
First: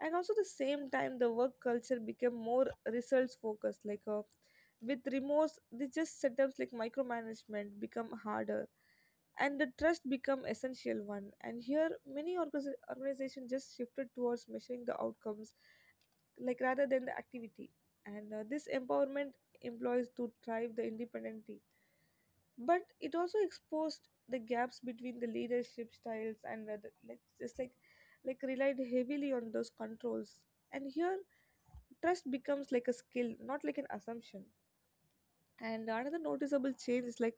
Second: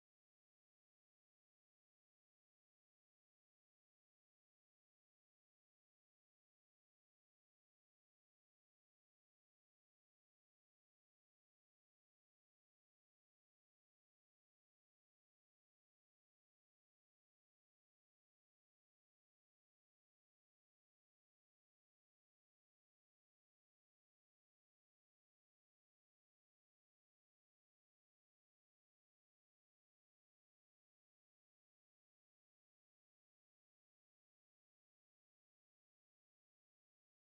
[SPEAKER 2] And also the same time, the work culture became more results focused. Like uh, with remorse, they just setups like micromanagement become harder and the trust become essential one. And here many organizations just shifted towards measuring the outcomes, like rather than the activity. And uh, this empowerment employees to thrive the independently, but it also exposed the gaps between the leadership styles and whether like just like like relied heavily on those controls. And here trust becomes like a skill, not like an assumption. And another noticeable change is like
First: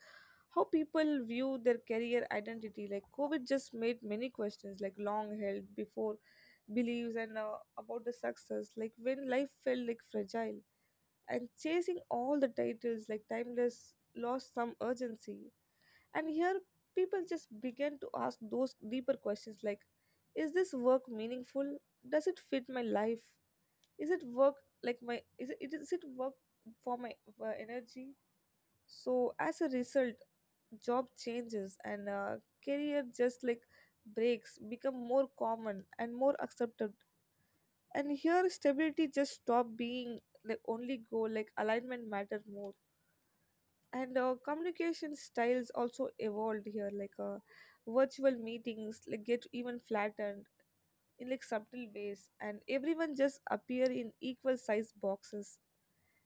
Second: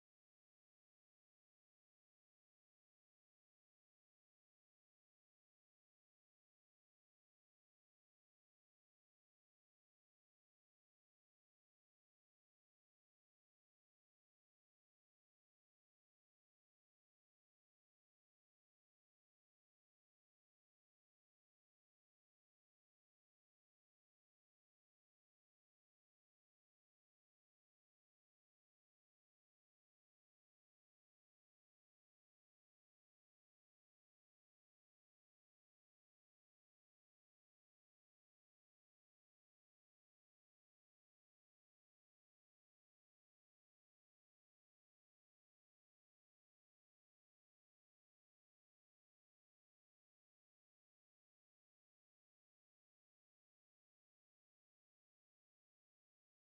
[SPEAKER 2] how people view their career identity. Like covid just made many questions, like long held before beliefs, and uh, about the success. Like when life felt like fragile, and chasing all the titles like timeless lost some urgency. And here, people just began to ask those deeper questions, like is this work meaningful? Does it fit my life? Is it work like my is it is it work for my for energy? So as a result, job changes and uh, career just like breaks become more common and more accepted. And here, stability just stop being the only goal. Like alignment mattered more. And uh, communication styles also evolved here. Like uh, virtual meetings like get even flattened in like subtle ways, and everyone just appear in equal size boxes,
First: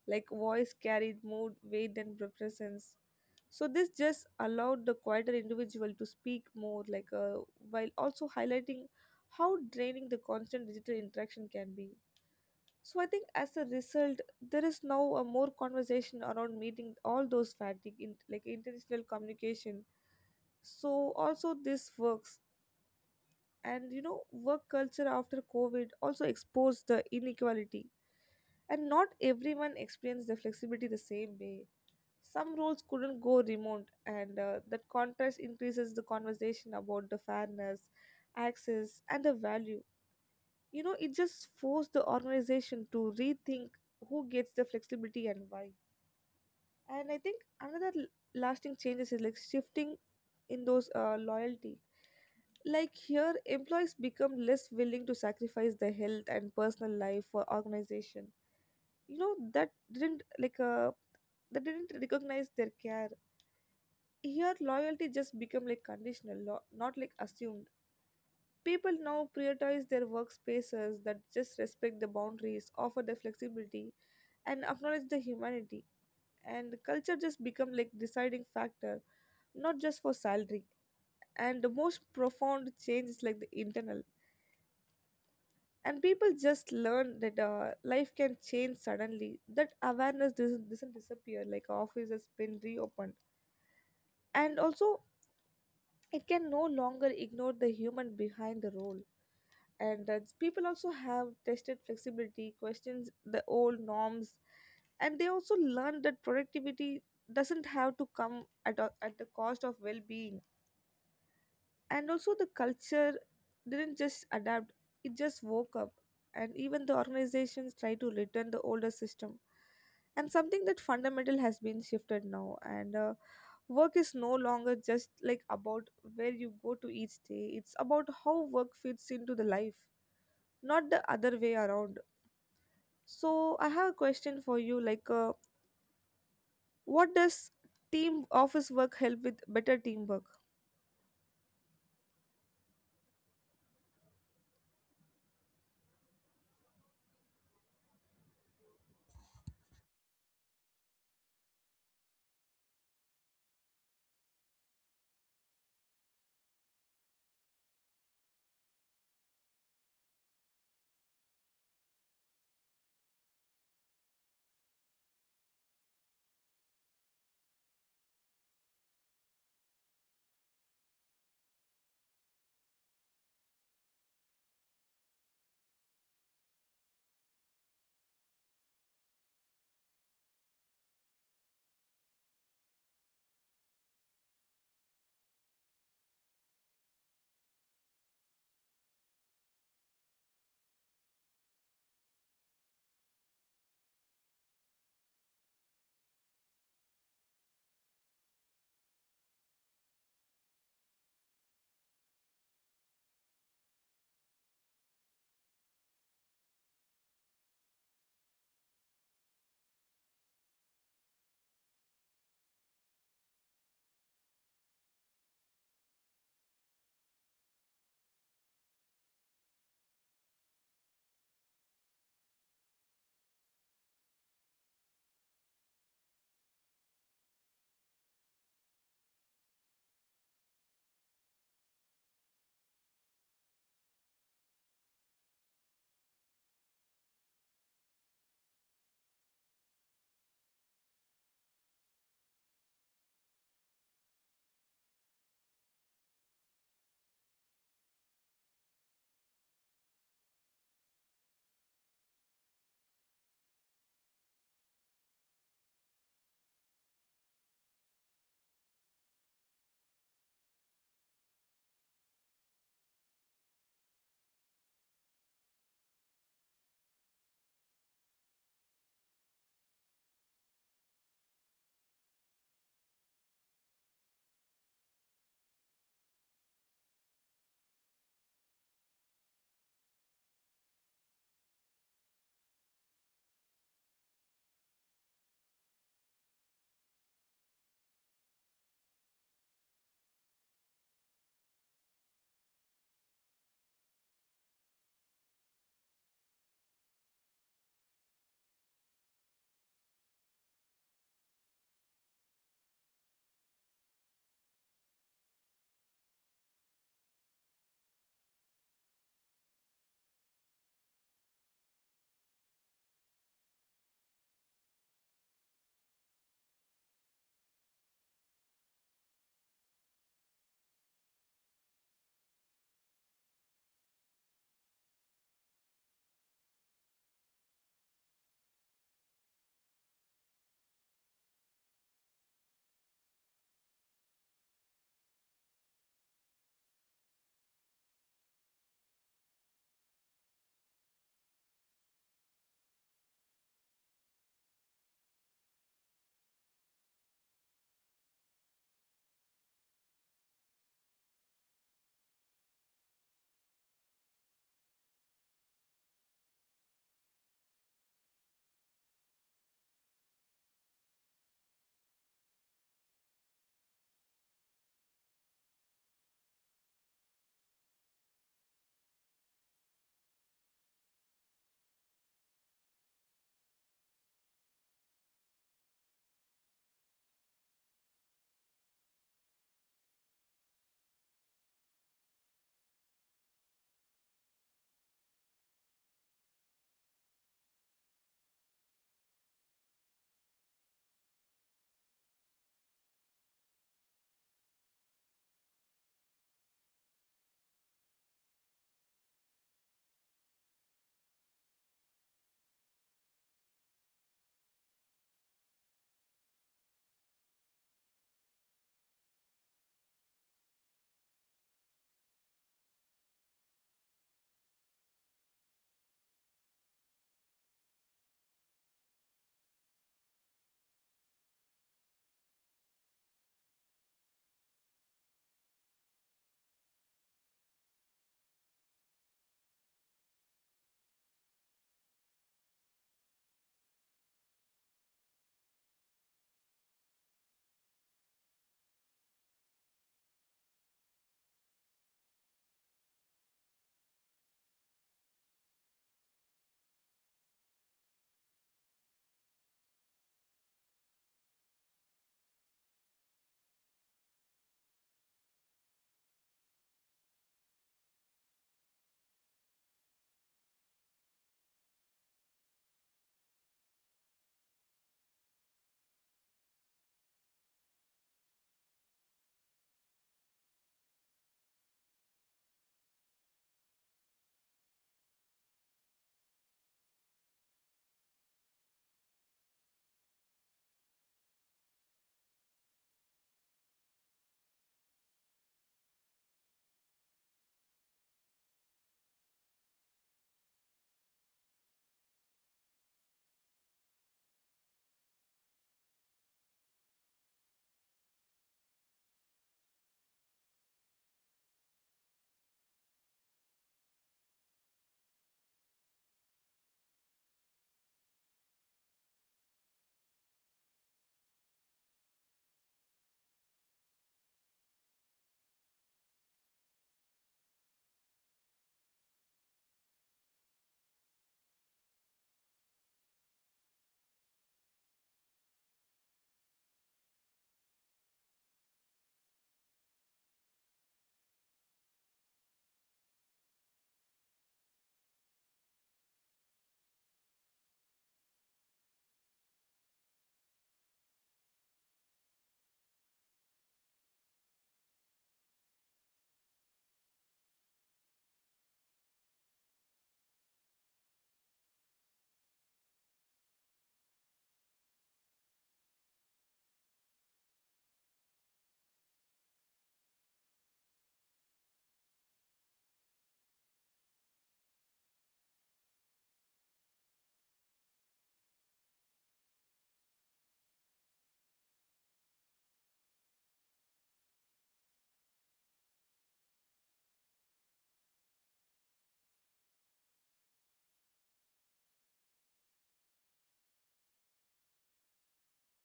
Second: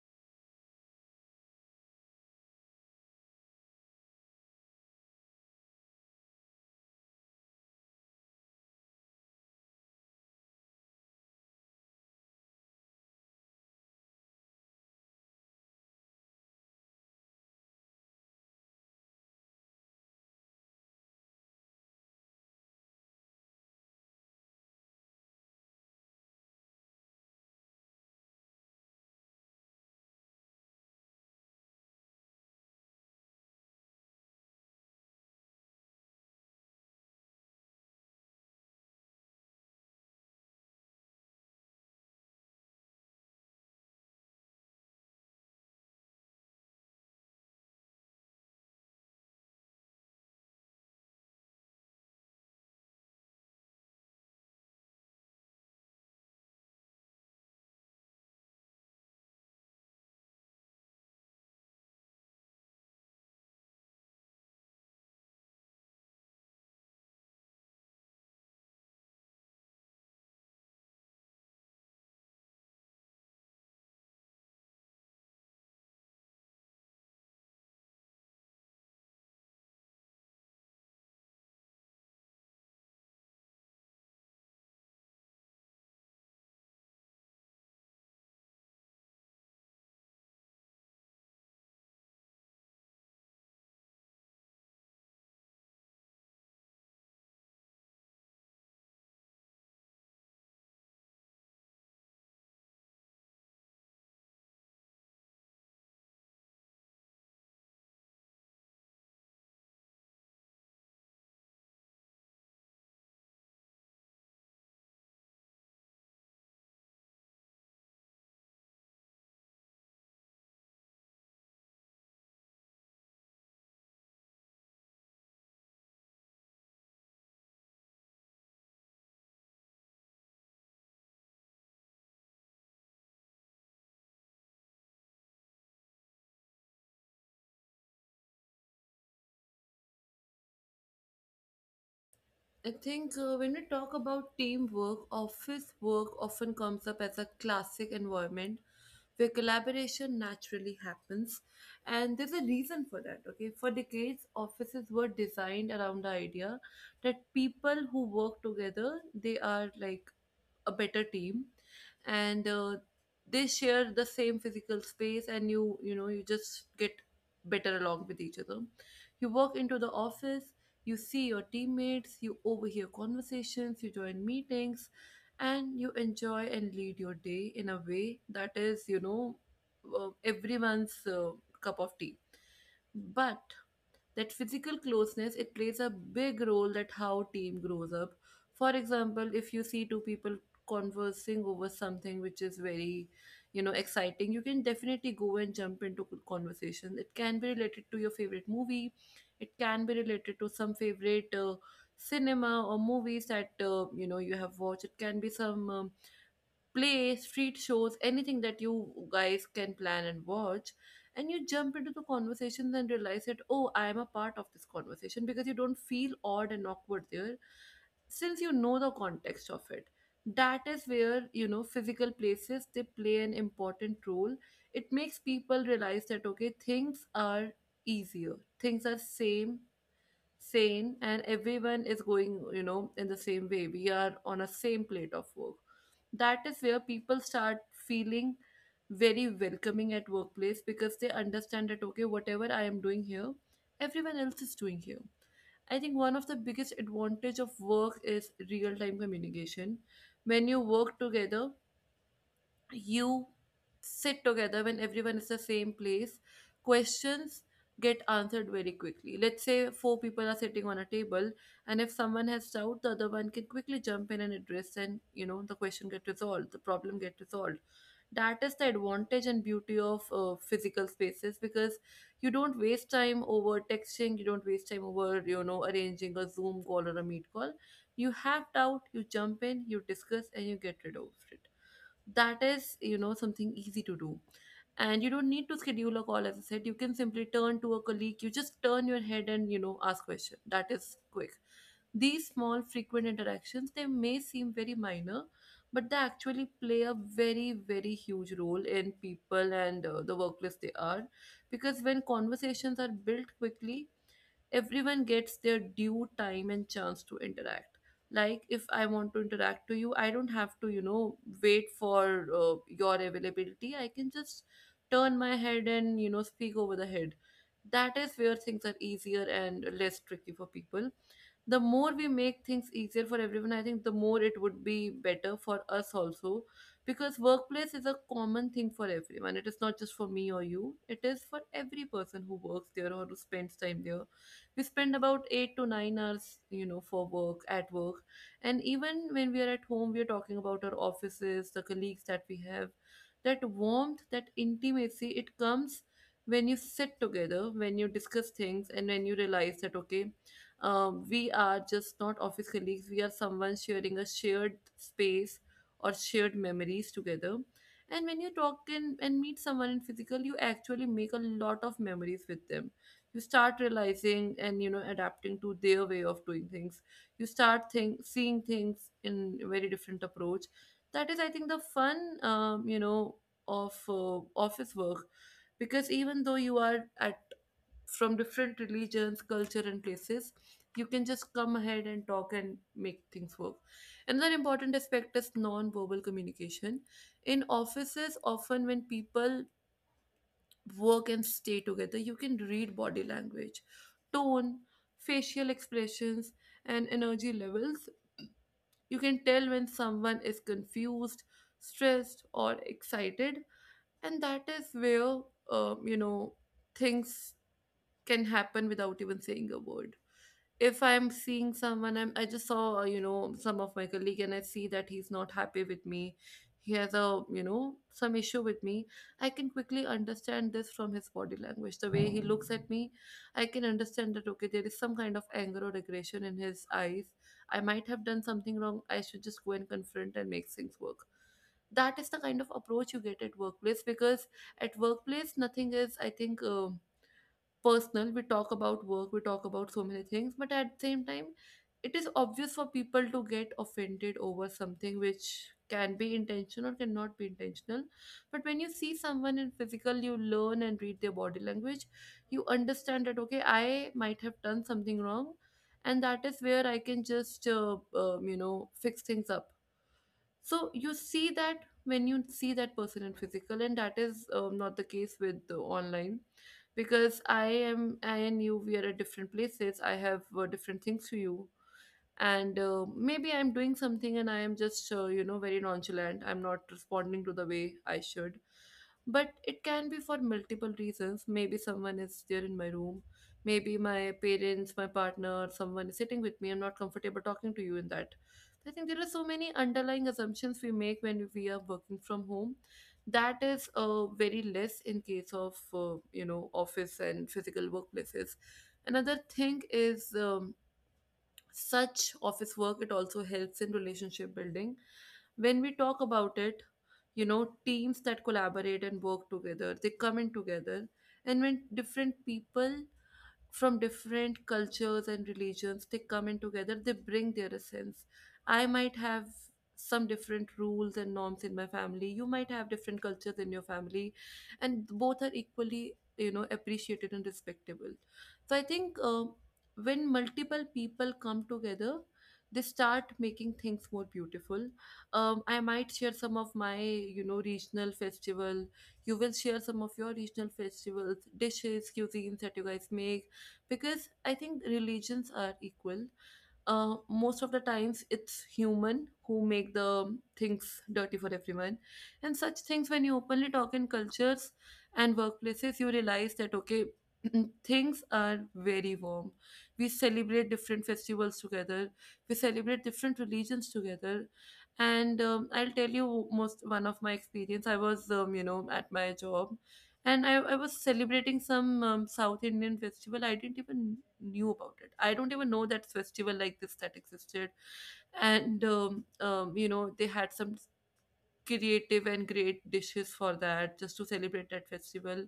[SPEAKER 2] like voice carried mood weight and presence. So this just allowed the quieter individual to speak more, like uh, while also highlighting how draining the constant digital interaction can be. So I think as a result, there is now a more conversation around meeting all those fatigue in like international communication. So also this works. And you know, work culture after COVID also exposed the inequality, and not everyone experienced the flexibility the same way. Some roles couldn't go remote, and uh, that contrast increases the conversation about the fairness, access, and the value. You know, it just forced the organization to rethink who gets the flexibility and why. And I think another l- lasting changes is like shifting in those uh, loyalty. Like here, employees become less willing to sacrifice their health and personal life for organization. You know, that didn't like uh, that didn't recognize their care. Here, loyalty just become like conditional, lo- not like assumed. People now prioritize their workspaces that just respect the boundaries, offer the flexibility, and acknowledge the humanity. And culture just become like deciding factor, not just for salary. And the most profound change is like the internal. And people just learn that uh, life can change suddenly. That awareness doesn't, doesn't disappear like office has been reopened. And also, it can no longer ignore the human behind the role. And uh, people also have tested flexibility questions the old norms. And they also learn that productivity doesn't have to come at, a- at the cost of well-being. And also the culture didn't just adapt, it just woke up. And even the organizations try to return the older system, and something that fundamental has been shifted now. And uh, work is no longer just like about where you go to each day. It's about how work fits into the life, not the other way around. So I have a question for you, like uh, what does team office work help with better teamwork?
[SPEAKER 1] I think uh, when we talk about teamwork, office work often comes up as a classic environment where collaboration naturally happens. And there's a reason for that, okay? For decades, offices were designed around the idea that people who work together, they are like a better team, and uh, they share the same physical space, and you you know you just get better along with each other. You walk into the office, you see your teammates, you overhear conversations, you join meetings, and you enjoy and lead your day in a way that is, you know, uh, everyone's uh, cup of tea. But that physical closeness, it plays a big role that how team grows up. For example, if you see two people conversing over something which is very, you know, exciting, you can definitely go and jump into c- conversation. It can be related to your favorite movie, it can be related to some favorite uh, cinema or movies that, uh, you know, you have watched. It can be some um, play, street shows, anything that you guys can plan and watch. And you jump into the conversations and realize that, oh, I am a part of this conversation because you don't feel odd and awkward there, since you know the context of it. That is where, you know, physical places, they play an important role. It makes people realize that okay, things are easier, things are same, sane, and everyone is going, you know, in the same way, we are on a same plate of work. That is where people start feeling very welcoming at workplace, because they understand that okay, whatever I am doing here, everyone else is doing here. I think one of the biggest advantage of work is real time communication. When you work together, you sit together, when everyone is the same place, questions get answered very quickly. Let's say four people are sitting on a table, and if someone has doubt, the other one can quickly jump in and address, and you know, the question get resolved, the problem get resolved. That is the advantage and beauty of uh, physical spaces, because you don't waste time over texting, you don't waste time over, you know, arranging a Zoom call or a Meet call. You have doubt, you jump in, you discuss, and you get rid of it. That is, you know, something easy to do. And you don't need to schedule a call. As I said, you can simply turn to a colleague, you just turn your head and, you know, ask question. That is quick. These small frequent interactions, they may seem very minor, but they actually play a very very huge role in people and, uh, the workplace they are. Because when conversations are built quickly, everyone gets their due time and chance to interact. Like if I want to interact to you, I don't have to, you know, wait for uh, your availability, I can just turn my head and, you know, speak over the head. That is where things are easier and less tricky for people. The more we make things easier for everyone, I think the more it would be better for us also, because workplace is a common thing for everyone. It is not just for me or you, it is for every person who works there or who spends time there. We spend about eight to nine hours, you know, for work at work. And even when we are at home, we are talking about our offices, the colleagues that we have. That warmth, that intimacy, it comes when you sit together, when you discuss things, and when you realize that okay, um, we are just not office colleagues, we are someone sharing a shared space or shared memories together. And when you talk in and meet someone in physical, you actually make a lot of memories with them. You start realizing and, you know, adapting to their way of doing things. You start think, seeing things in a very different approach. That is, I think, the fun, um, you know, of uh, office work. Because even though you are at from different religions, culture, and places, you can just come ahead and talk and make things work. Another important aspect is non-verbal communication. In offices, often when people work and stay together, you can read body language, tone, facial expressions, and energy levels. You can tell when someone is confused, stressed, or excited, and that is where, um, you know, things can happen without even saying a word. If I'm seeing someone, I'm, I just saw, uh, you know, some of my colleague, and I see that he's not happy with me. He has a, you know, some issue with me. I can quickly understand this from his body language. The way he looks at me, I can understand that, okay, there is some kind of anger or aggression in his eyes. I might have done something wrong. I should just go and confront and make things work. That is the kind of approach you get at workplace, because at workplace nothing is, I think, uh, personal. We talk about work, we talk about so many things, but at the same time, it is obvious for people to get offended over something which can be intentional or cannot be intentional. But when you see someone in physical, you learn and read their body language. You understand that okay, I might have done something wrong, and that is where I can just uh, um, you know, fix things up. So you see that when you see that person in physical, and that is, um, not the case with the online. Because I am I and you, we are at different places, I have uh, different things to you. And uh, maybe I'm doing something and I am just, uh, you know, very nonchalant, I'm not responding to the way I should. But it can be for multiple reasons. Maybe someone is there in my room, maybe my parents, my partner, someone is sitting with me, I'm not comfortable talking to you in that. I think there are so many underlying assumptions we make when we are working from home. That is uh, very less in case of, uh, you know, office and physical workplaces. Another thing is, um, such office work, it also helps in relationship building. When we talk about it, you know, teams that collaborate and work together, they come in together. And when different people from different cultures and religions, they come in together, they bring their essence. I might have some different rules and norms in my family, you might have different cultures in your family, and both are equally, you know, appreciated and respectable. So I think, um, when multiple people come together, they start making things more beautiful. um, I might share some of my, you know, regional festival, you will share some of your regional festivals, dishes, cuisines that you guys make. Because I think religions are equal. uh, most of the times it's human who make the things dirty for everyone. And such things, when you openly talk in cultures and workplaces, you realize that okay, things are very warm. We celebrate different festivals together, we celebrate different religions together. And um, I'll tell you most one of my experience, I was, um, you know, at my job, and I, I was celebrating some um, South Indian festival. I didn't even knew about it. I don't even know that festival like this that existed. And um, um, you know, they had some creative and great dishes for that just to celebrate that festival.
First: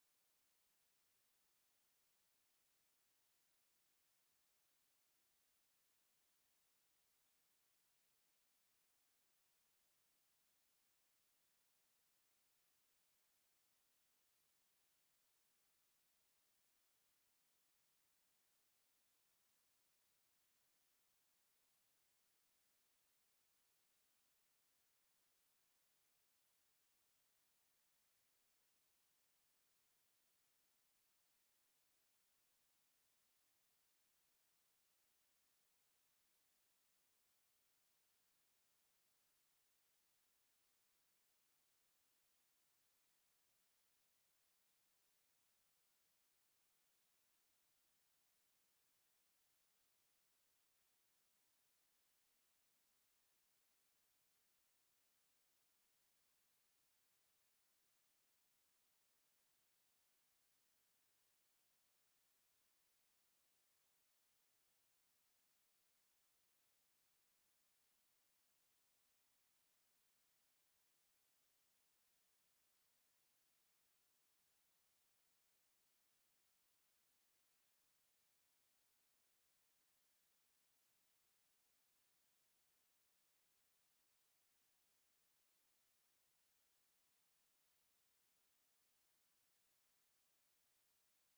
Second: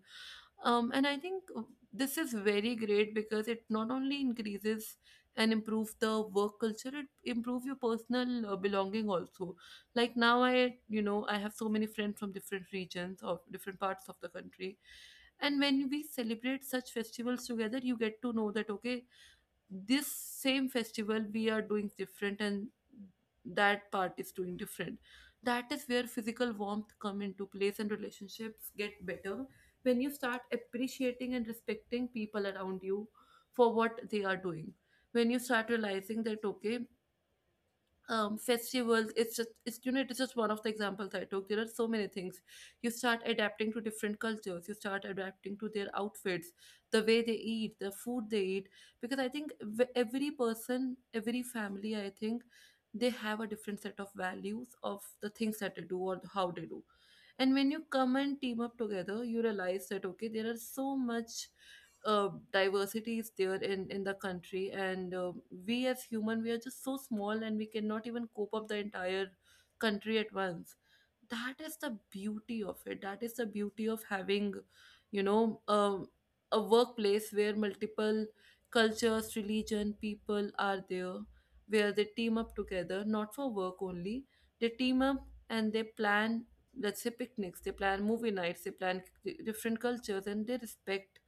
[SPEAKER 1] Um, and i think uh, this is very great because it not only increases and improves the work culture, it improves your personal uh, belonging also. Like now, I you know I have so many friends from different regions, of different parts of the country, and when we celebrate such festivals together, you get to know that, okay, this same festival we are doing different and that part is doing different. That is where physical warmth come into place and relationships get better, when you start appreciating and respecting people around you for what they are doing, when you start realizing that, okay, um festivals, it's just it's you know it's just one of the examples I took. There are so many things. You start adapting to different cultures, you start adapting to their outfits, the way they eat, the food they eat, because I think v- every person, every family, I think they have a different set of values of the things that they do or how they do. And when you come and team up together, you realize that, okay, there are so much uh, diversity is there in in the country, and uh, we as human, we are just so small and we cannot even cope up the entire country at once. That is the beauty of it, that is the beauty of having, you know um, a workplace where multiple cultures, religion, people are there, where they team up together not for work only. They team up and they plan, let's say picnics, they plan movie nights, they plan c- different cultures, and they respect.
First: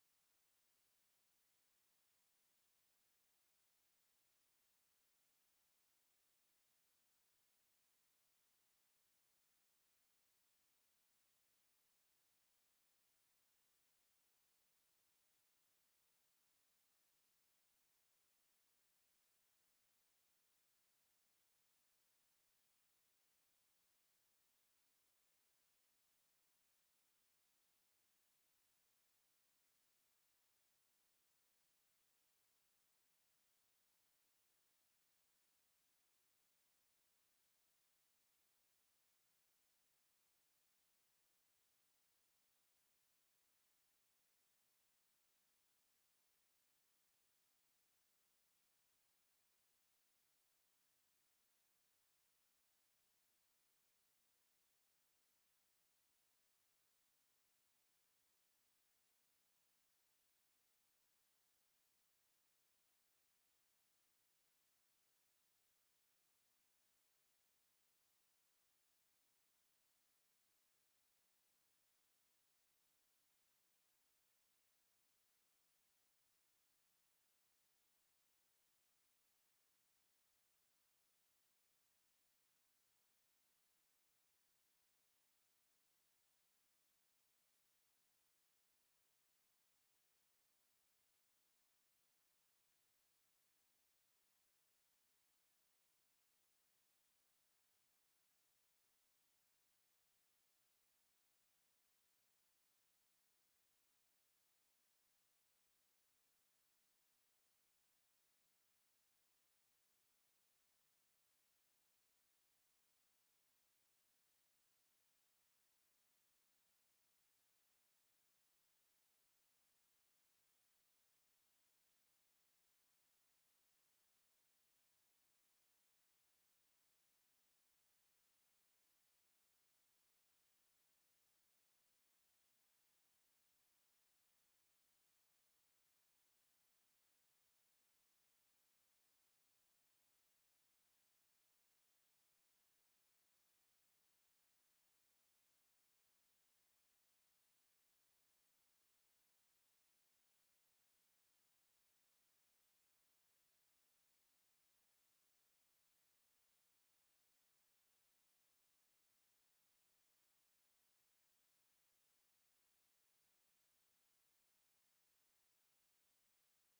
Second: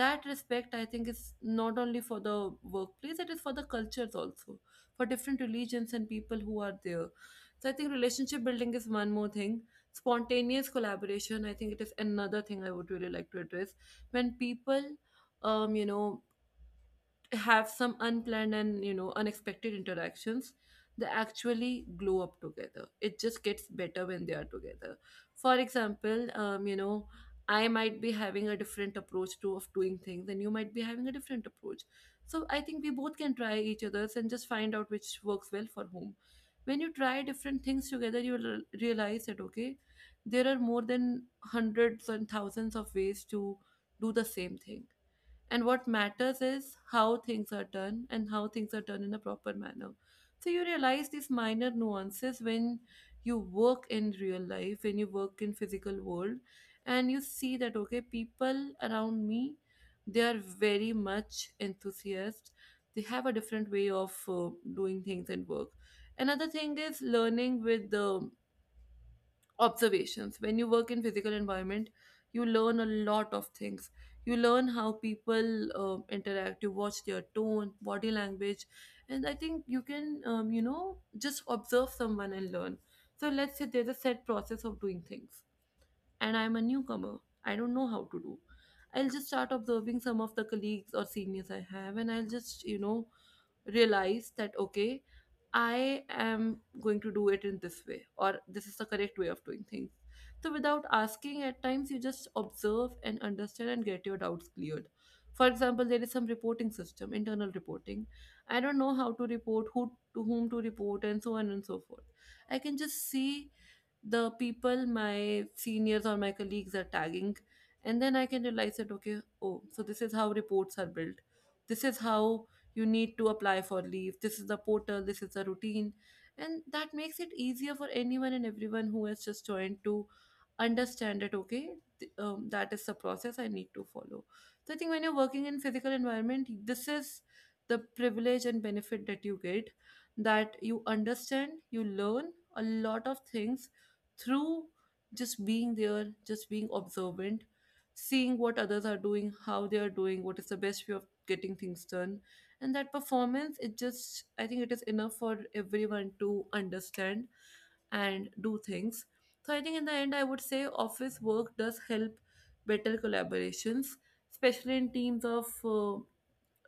[SPEAKER 1] That respect, I think, is not only for the workplace, it is for the cultures also, for different religions and people who are there. So I think relationship building is one more thing. Spontaneous collaboration, I think it is another thing I would really like to address. When people, um you know have some unplanned and, you know, unexpected interactions, they actually glow up together. It just gets better when they are together. For example, um, you know I might be having a different approach to of doing things, and you might be having a different approach. So I think we both can try each other's and just find out which works well for whom. When you try different things together, you will realize that, okay, there are more than hundreds and thousands of ways to do the same thing. And what matters is how things are done and how things are done in a proper manner. So you realize these minor nuances when you work in real life, when you work in physical world, and you see that, okay, people around me, they are very much enthusiast. They have a different way of uh, doing things and work. Another thing is learning with the observations. When you work in physical environment, you learn a lot of things. You learn how people um, interact, you watch their tone, body language, and I think you can, um, you know just observe someone and learn. So let's say there's a set process of doing things and I'm a newcomer. I don't know how to do. I'll just start observing some of the colleagues or seniors I have, and I'll just, you know, realize that, okay, I am going to do it in this way, or this is the correct way of doing things. So, without asking, at times you just observe and understand and get your doubts cleared. For example, there is some reporting system, internal reporting. I don't know how to report, who to whom to report, and so on and so forth. I can just see the people my seniors or my colleagues are tagging, and then I can realize that, okay, oh, so this is how reports are built, this is how you need to apply for leave, this is the portal, this is the routine. And that makes it easier for anyone and everyone who has just joined to understand that, okay, th- um, that is the process I need to follow. So I think when you're working in physical environment, this is the privilege and benefit that you get, that you understand, you learn a lot of things through just being there, just being observant, seeing what others are doing, how they are doing, what is the best way of getting things done. And that performance, it just, I think it is enough for everyone to understand and do things. So I think in the end, I would say office work does help better collaborations, especially in teams of uh,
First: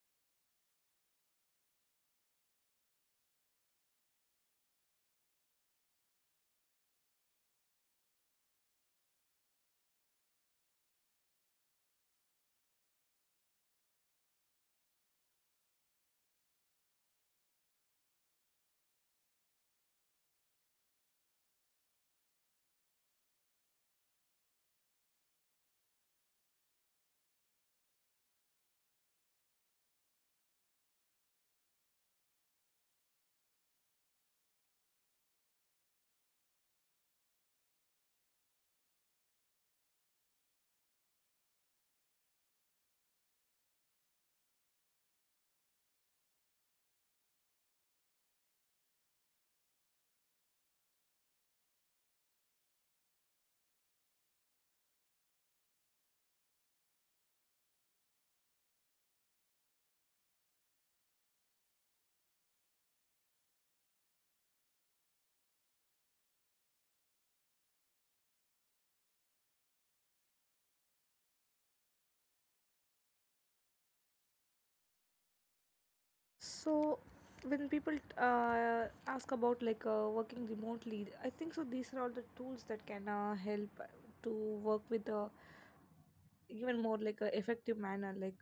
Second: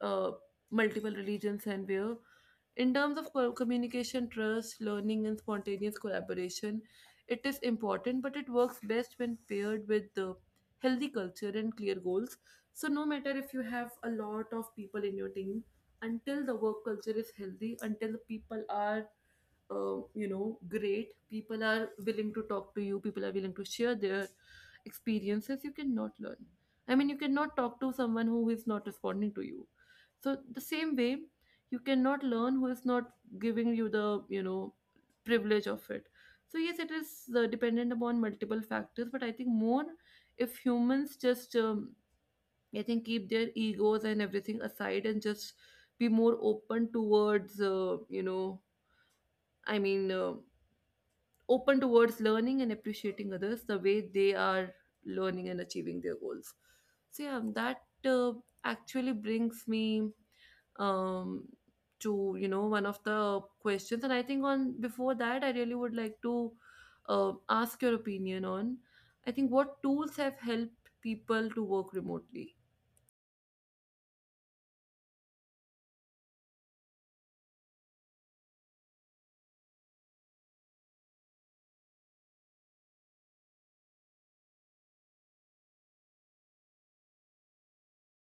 [SPEAKER 1] uh, multiple religions, and where in terms of co- communication, trust, learning, and spontaneous collaboration, it is important, but it works best when paired with the healthy culture and clear goals. So, no matter if you have a lot of people in your team, until the work culture is healthy, until the people are uh, you know great, people are willing to talk to you, people are willing to share their experiences, you cannot learn. I mean, you cannot talk to someone who is not responding to you. So the same way, you cannot learn who is not giving you the, you know, privilege of it. So yes, it is uh, dependent upon multiple factors, but I think more if humans just um, I think keep their egos and everything aside and just be more open towards, uh, you know i mean uh, open towards learning and appreciating others the way they are, learning and achieving their goals. So yeah, that uh, actually brings me, um, to, you know, one of the questions, and I think on before that, I really would like to uh, ask your opinion on. I think what tools have helped people to work remotely.
[SPEAKER 2] So, when people uh, ask about like uh, working remotely, I think so, these are all the tools that can uh, help to work with a even more like a effective manner. Like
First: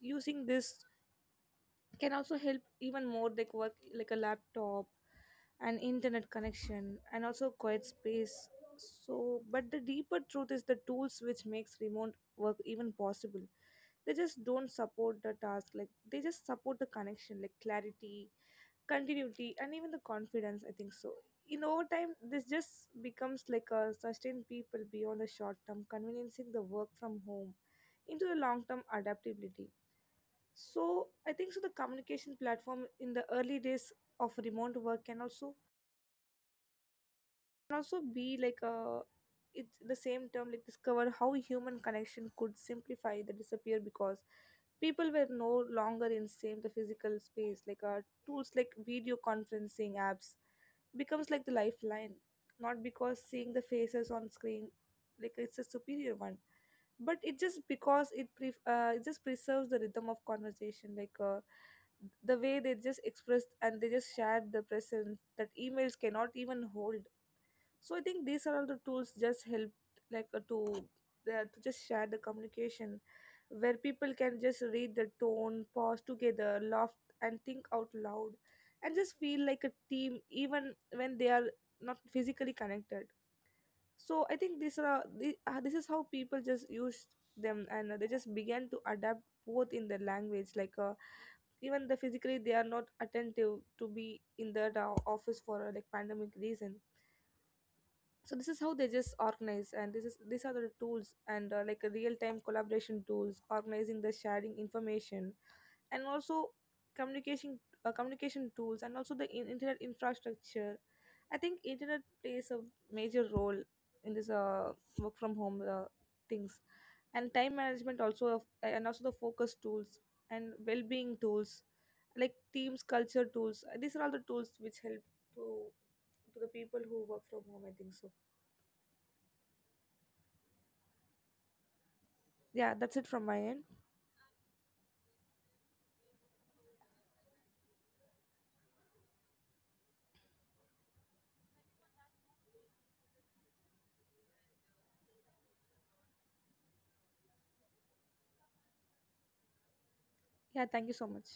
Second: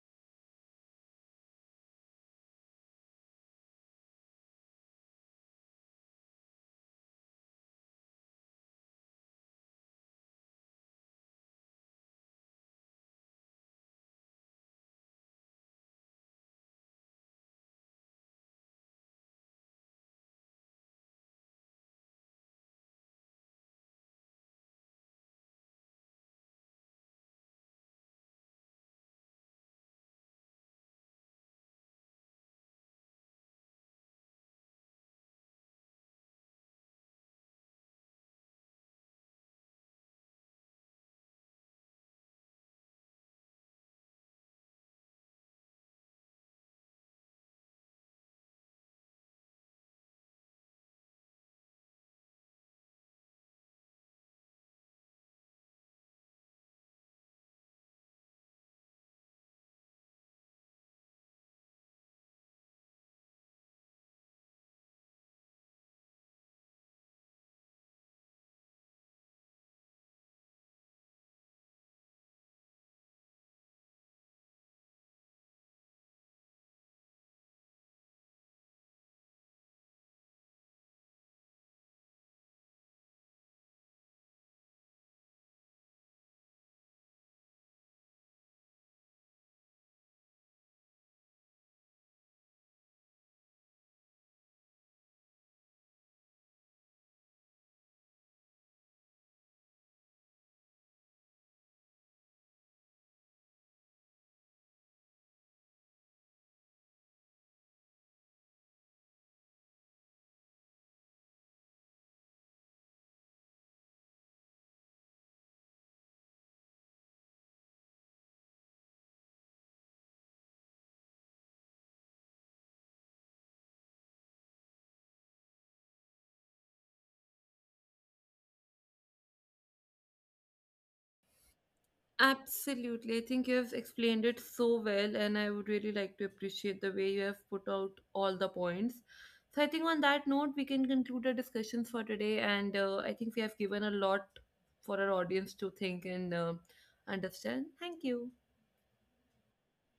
[SPEAKER 2] using this can also help even more, like work like a laptop and internet connection and also quiet space. So but the deeper truth is the tools which makes remote work even possible, they just don't support the task, like they just support the connection, like clarity, continuity and even the confidence, I think so. In over time, this just becomes like a sustain people beyond the short term conveniencing the work from home into the long term adaptability. So I think so the communication platform in the early days of remote work can also can also be like a, it's the same term, like discover how human connection could simplify the disappear, because people were no longer in same the physical space. Like uh, tools like video conferencing apps becomes like the lifeline, not because seeing the faces on screen like it's a superior one, but it just because it pre- uh, it just preserves the rhythm of conversation. Like uh, the way they just expressed and they just shared the presence that emails cannot even hold. So I think these are all the tools just help, like uh, to uh, to just share the communication where people can just read the tone, pause together, laugh and think out loud and just feel like a team even when they are not physically connected. So I think these are the- uh, this is how people just use them. And uh, they just began to adapt both in the language. Like uh, even the physically they are not attentive to be in the uh, office for uh, like pandemic reason. So this is how they just organize. And this is these are the tools and uh, like real time collaboration tools organizing the sharing information and also communication, uh, communication tools and also the in- internet infrastructure. I think internet plays a major role in this uh, work from home uh, things, and time management also of- and also the focus tools and well-being tools, like teams culture tools. These are all the tools which help to to the people who work from home, I think so. Yeah, that's it from my end.
[SPEAKER 1] Absolutely. I think you have explained it so well, and I would really like to appreciate the way you have put out all the points. So, I think on that note, we can conclude our discussions for today, and uh, I think we have given a lot for our audience to think and uh, understand. Thank you.
[SPEAKER 2] Yeah, thank you so much.